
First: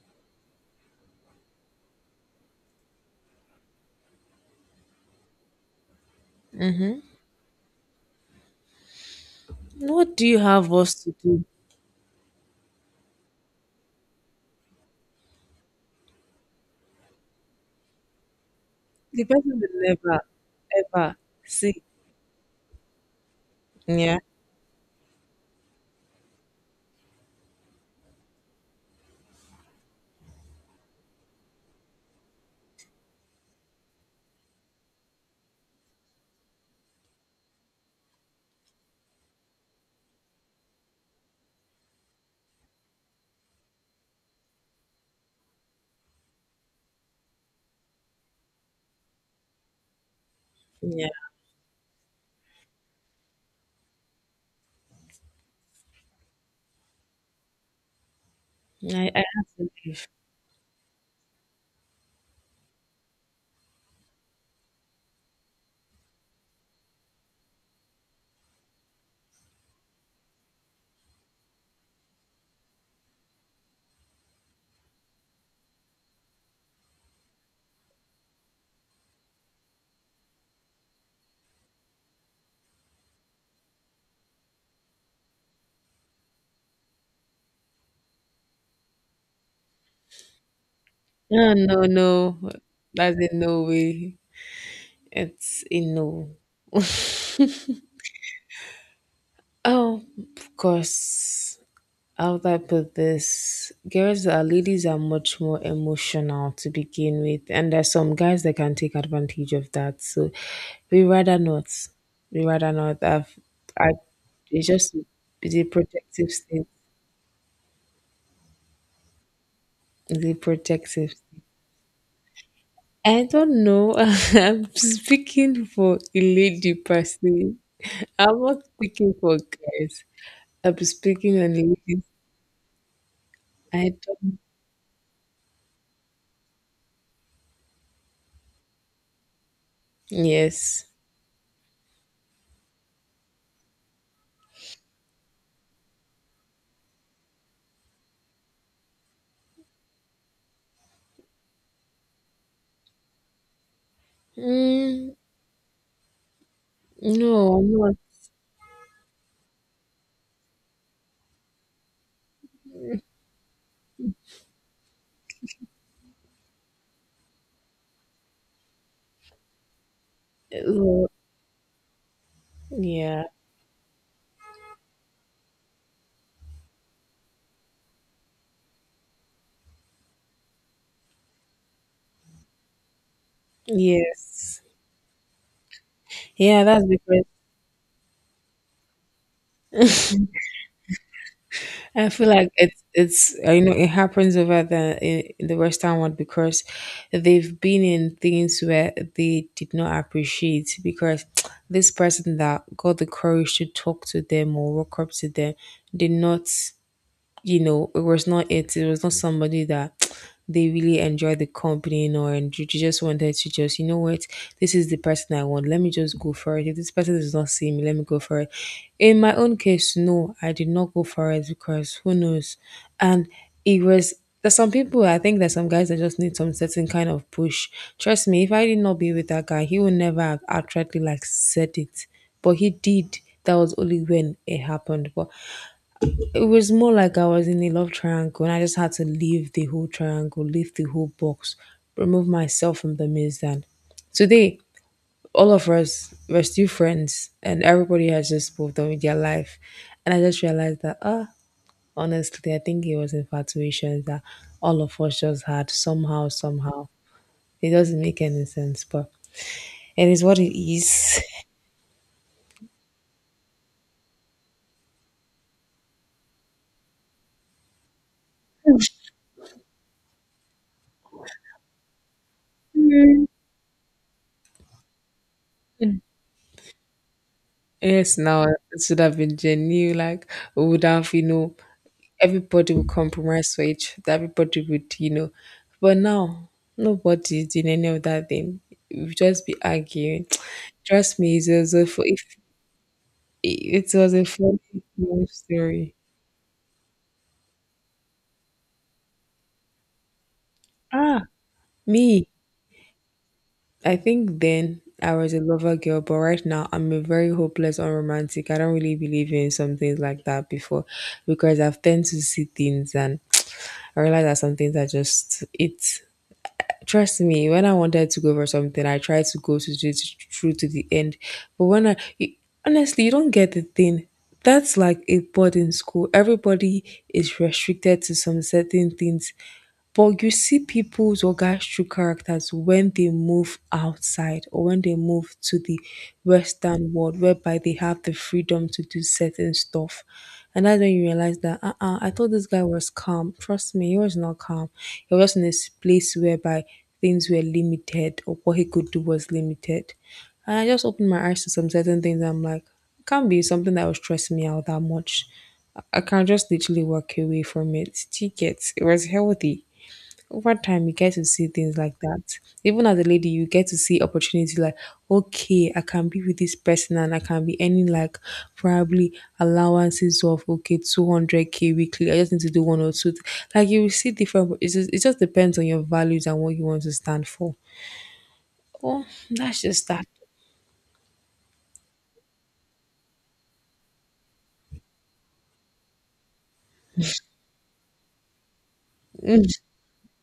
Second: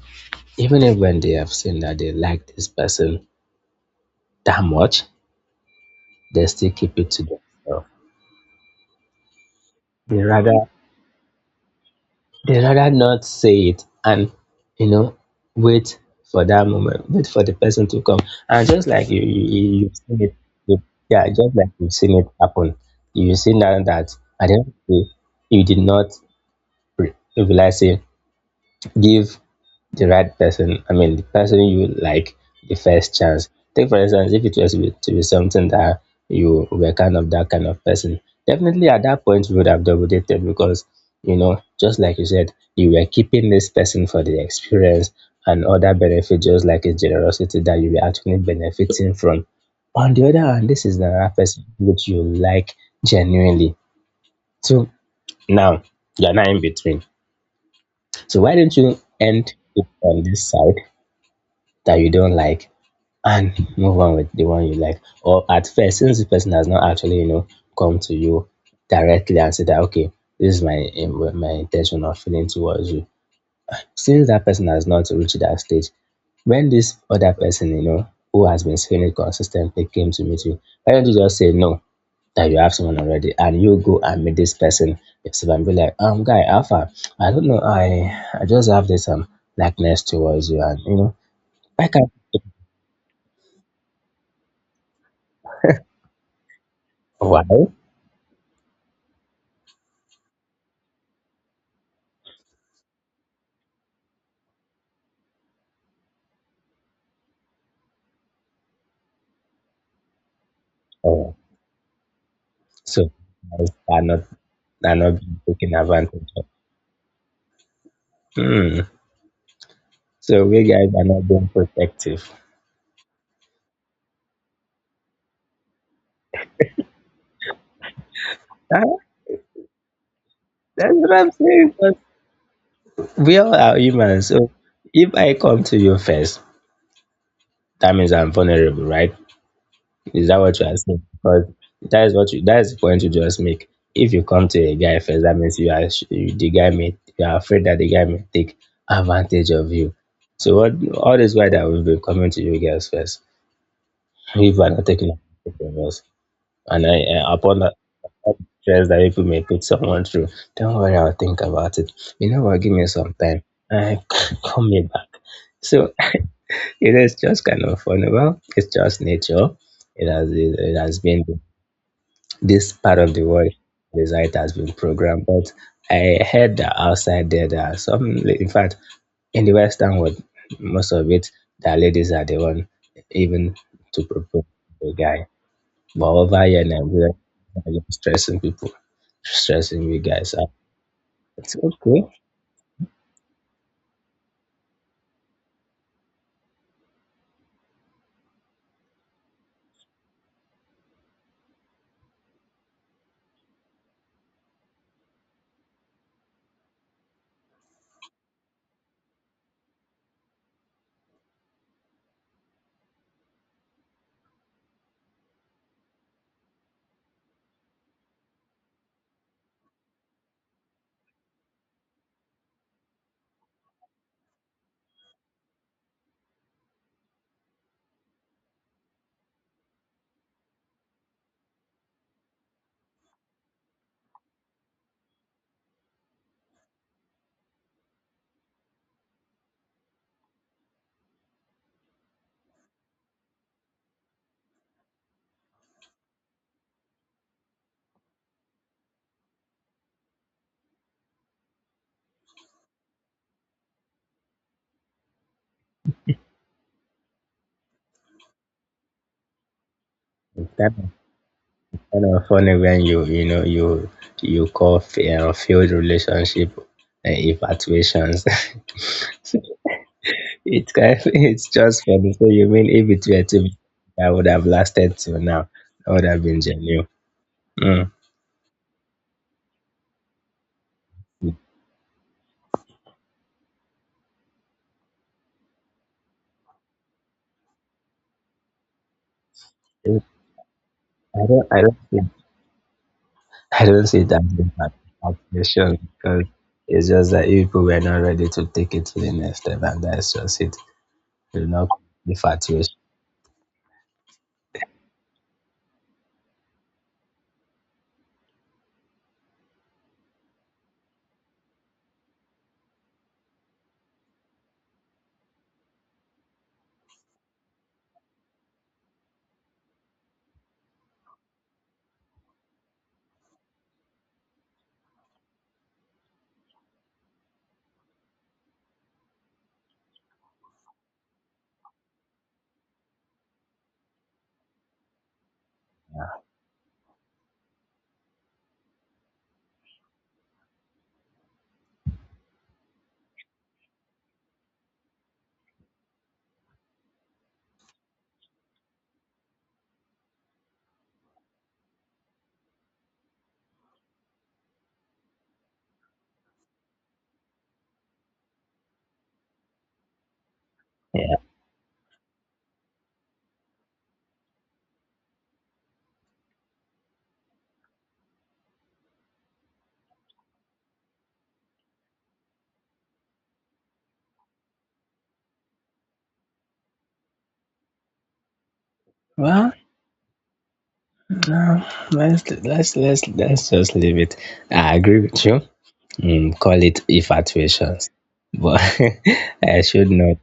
[SPEAKER 2] even if when they have seen that they like this person that much, they still keep it to themselves.
[SPEAKER 1] What
[SPEAKER 2] They
[SPEAKER 1] do you
[SPEAKER 2] rather
[SPEAKER 1] have us to do?
[SPEAKER 2] they rather not say it and you know wait for that moment, wait for the person to come. And just like you,
[SPEAKER 1] The person will
[SPEAKER 2] you've seen
[SPEAKER 1] never,
[SPEAKER 2] it, you,
[SPEAKER 1] ever
[SPEAKER 2] yeah, just like
[SPEAKER 1] see.
[SPEAKER 2] you've seen it happen, you've seen that
[SPEAKER 1] Yeah.
[SPEAKER 2] at the end of the day, you did not realize it, give the right person, I mean, the person you like, the first chance. Take, for instance, if it was to be something that you were kind of that kind of person, definitely at that point you would have double dated because, you know, just like you said, you were keeping this person for the experience and other benefits, just like his generosity that you were actually benefiting from. On the other hand, this is
[SPEAKER 1] Yeah.
[SPEAKER 2] another person which you like genuinely. So now you're not in between. So why don't you
[SPEAKER 1] I have
[SPEAKER 2] end
[SPEAKER 1] to
[SPEAKER 2] it
[SPEAKER 1] leave.
[SPEAKER 2] on this side that you don't like and move on with the one you like? Or at first, since the person has not actually, you know, come to you directly and said that, okay, this is my my intention or feeling towards you. Since that person has not reached that stage, when this other person, you know, who has been saying it consistently came to meet you, why don't you just say no, that you have someone already, and you go and meet this person yourself and be like, guy, Alpha, I don't know, I just have this likeness towards you and you know,
[SPEAKER 1] No, no,
[SPEAKER 2] I can't.
[SPEAKER 1] no. That's a no way. It's a no. *laughs*
[SPEAKER 2] Why?
[SPEAKER 1] Oh, of course. How would I put this? Girls are Ladies are much more emotional to begin with, and there's some guys that can take advantage of that. So we
[SPEAKER 2] Oh,
[SPEAKER 1] rather not. We rather
[SPEAKER 2] so
[SPEAKER 1] not. I've,
[SPEAKER 2] guys
[SPEAKER 1] I It's
[SPEAKER 2] are
[SPEAKER 1] just
[SPEAKER 2] not being
[SPEAKER 1] the
[SPEAKER 2] taken
[SPEAKER 1] protective
[SPEAKER 2] advantage of.
[SPEAKER 1] state.
[SPEAKER 2] Hmm.
[SPEAKER 1] The
[SPEAKER 2] So we guys are
[SPEAKER 1] protective.
[SPEAKER 2] not being protective.
[SPEAKER 1] I don't know. *laughs* I'm speaking for a lady personally. I'm not
[SPEAKER 2] Ah,
[SPEAKER 1] speaking for guys. I'm
[SPEAKER 2] that's what I'm
[SPEAKER 1] speaking on
[SPEAKER 2] saying. But
[SPEAKER 1] ladies.
[SPEAKER 2] we all are
[SPEAKER 1] I
[SPEAKER 2] humans.
[SPEAKER 1] don't.
[SPEAKER 2] So if I come to you first, that means I'm vulnerable, right? Is that what you are
[SPEAKER 1] Yes.
[SPEAKER 2] saying? Because that is the point you just make. If you come to a guy first, that means you are the guy may, you are afraid that the guy may take advantage of you. So what all this why that we've been coming to you guys first. If you are not
[SPEAKER 1] Mm.
[SPEAKER 2] taking advantage of us. And I,
[SPEAKER 1] No,
[SPEAKER 2] upon
[SPEAKER 1] I'm
[SPEAKER 2] that
[SPEAKER 1] not.
[SPEAKER 2] stress that people may put someone through, don't worry, I'll think about it. You know what? Give me some time. I *laughs* call me back. So *laughs* it is just kind of funny. Well, it's just nature. It has it has
[SPEAKER 1] Uh,
[SPEAKER 2] been this part of the
[SPEAKER 1] Yeah.
[SPEAKER 2] world. This it has been programmed. But I heard that outside there, there are some. In fact, in the Western world, most of it, the ladies are the one even to propose
[SPEAKER 1] Yes.
[SPEAKER 2] to the guy. But over here
[SPEAKER 1] Yeah,
[SPEAKER 2] in
[SPEAKER 1] that's
[SPEAKER 2] Nigeria,
[SPEAKER 1] because
[SPEAKER 2] I'm just stressing people, stressing you guys out. It's okay.
[SPEAKER 1] I feel like it's you know, it happens over in the Western world because they've been in things where they did not appreciate, because *tsk* this person that got the courage to talk to them or walk up to them did not, you know, it was not it. It was not somebody that *tsk* they really enjoyed the company nor, and you just wanted to just, you know what, this is the person I want. Let me just go for it. If this person does not see me, let me go for it. In my own case, no, I did not go for it, because who knows? And it was, there's some people, I think there's some guys that just need some certain kind of push. Trust me, if I did not be with that guy, he would never have outrightly like said it. But he did. That was only when it happened. But it was more like I was in a love triangle and I just had to leave the whole triangle, leave the whole box, remove myself from the maze. And today, all of us were still friends and everybody has just moved on with their life. And I just realized that, ah, honestly, I think it was infatuation that all of us just had, somehow, somehow. It doesn't make any sense, but it is what it
[SPEAKER 2] That kind
[SPEAKER 1] is. *laughs*
[SPEAKER 2] of kind of funny when you know you call failed relationship infatuations. *laughs* It's kind of, it's just funny. So you mean if it were to be, that would have lasted till now, that would have been genuine. Mm.
[SPEAKER 1] Yes, now it should have been genuine. Like we would have, you know, everybody would compromise for each other. Everybody would, you know. But now, nobody is doing any of that thing. We just be arguing. *tsk* Trust
[SPEAKER 2] I
[SPEAKER 1] me,
[SPEAKER 2] don't
[SPEAKER 1] it
[SPEAKER 2] I
[SPEAKER 1] was
[SPEAKER 2] don't
[SPEAKER 1] a,
[SPEAKER 2] see
[SPEAKER 1] if
[SPEAKER 2] I don't
[SPEAKER 1] it
[SPEAKER 2] see
[SPEAKER 1] was
[SPEAKER 2] that
[SPEAKER 1] a
[SPEAKER 2] as
[SPEAKER 1] funny love
[SPEAKER 2] infatuation
[SPEAKER 1] story.
[SPEAKER 2] because it's just that you people were not ready to take it to the next step, and that's just it.
[SPEAKER 1] Ah,
[SPEAKER 2] There's no
[SPEAKER 1] me.
[SPEAKER 2] infatuation.
[SPEAKER 1] I think then I was a lover girl, but right now I'm a very hopeless, unromantic. I don't really believe in some things like that before, because I've tend to see things and I realize that some things are just it. Trust me, when I wanted to go for something, I tried to go to it through to the end. But honestly, you don't get the thing. That's like a boarding school. Everybody is restricted to some certain things. But you see people's or guys' true characters when they move outside or when they move to the Western world, whereby they have the freedom to do certain stuff. And that's when you realize that, I thought this guy was calm. Trust me, he was not calm. He was just in this place whereby things were limited, or what he could do was limited. And I just opened my eyes to some certain things. I'm like, it can't be something that was stressing me out that much. I can just literally walk away from it. Tickets. It was healthy. Over time you get
[SPEAKER 2] Yeah.
[SPEAKER 1] to see things like that, even as a lady you get to see opportunity. Like, okay, I can be with this person and I can be earning like probably allowances of, okay, 200K weekly. I just need to do one or two like, you will see different. It's just, it just depends on your values and what you want to stand for. Oh,
[SPEAKER 2] Well,
[SPEAKER 1] that's just that.
[SPEAKER 2] no, let's just leave it. I agree with you. Mm, call it infatuations, but *laughs*
[SPEAKER 1] Mm,
[SPEAKER 2] I should note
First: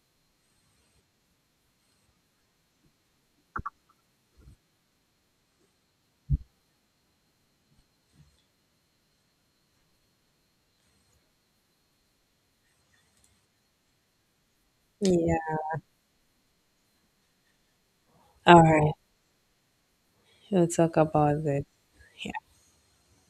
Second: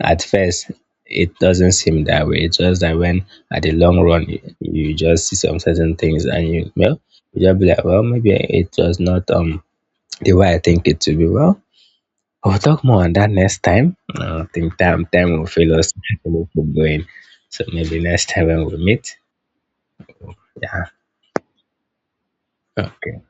[SPEAKER 2] at first it doesn't seem that way. It's just that when at the long run you, you just see some certain things and you well you just be like, well maybe it was not the way I think it to be. Well, we'll talk more on that next time. I don't think time will
[SPEAKER 1] yeah,
[SPEAKER 2] fail us *laughs* to keep going. So maybe next time
[SPEAKER 1] all
[SPEAKER 2] when we
[SPEAKER 1] right,
[SPEAKER 2] meet.
[SPEAKER 1] we'll
[SPEAKER 2] Yeah.
[SPEAKER 1] talk about this.
[SPEAKER 2] Okay.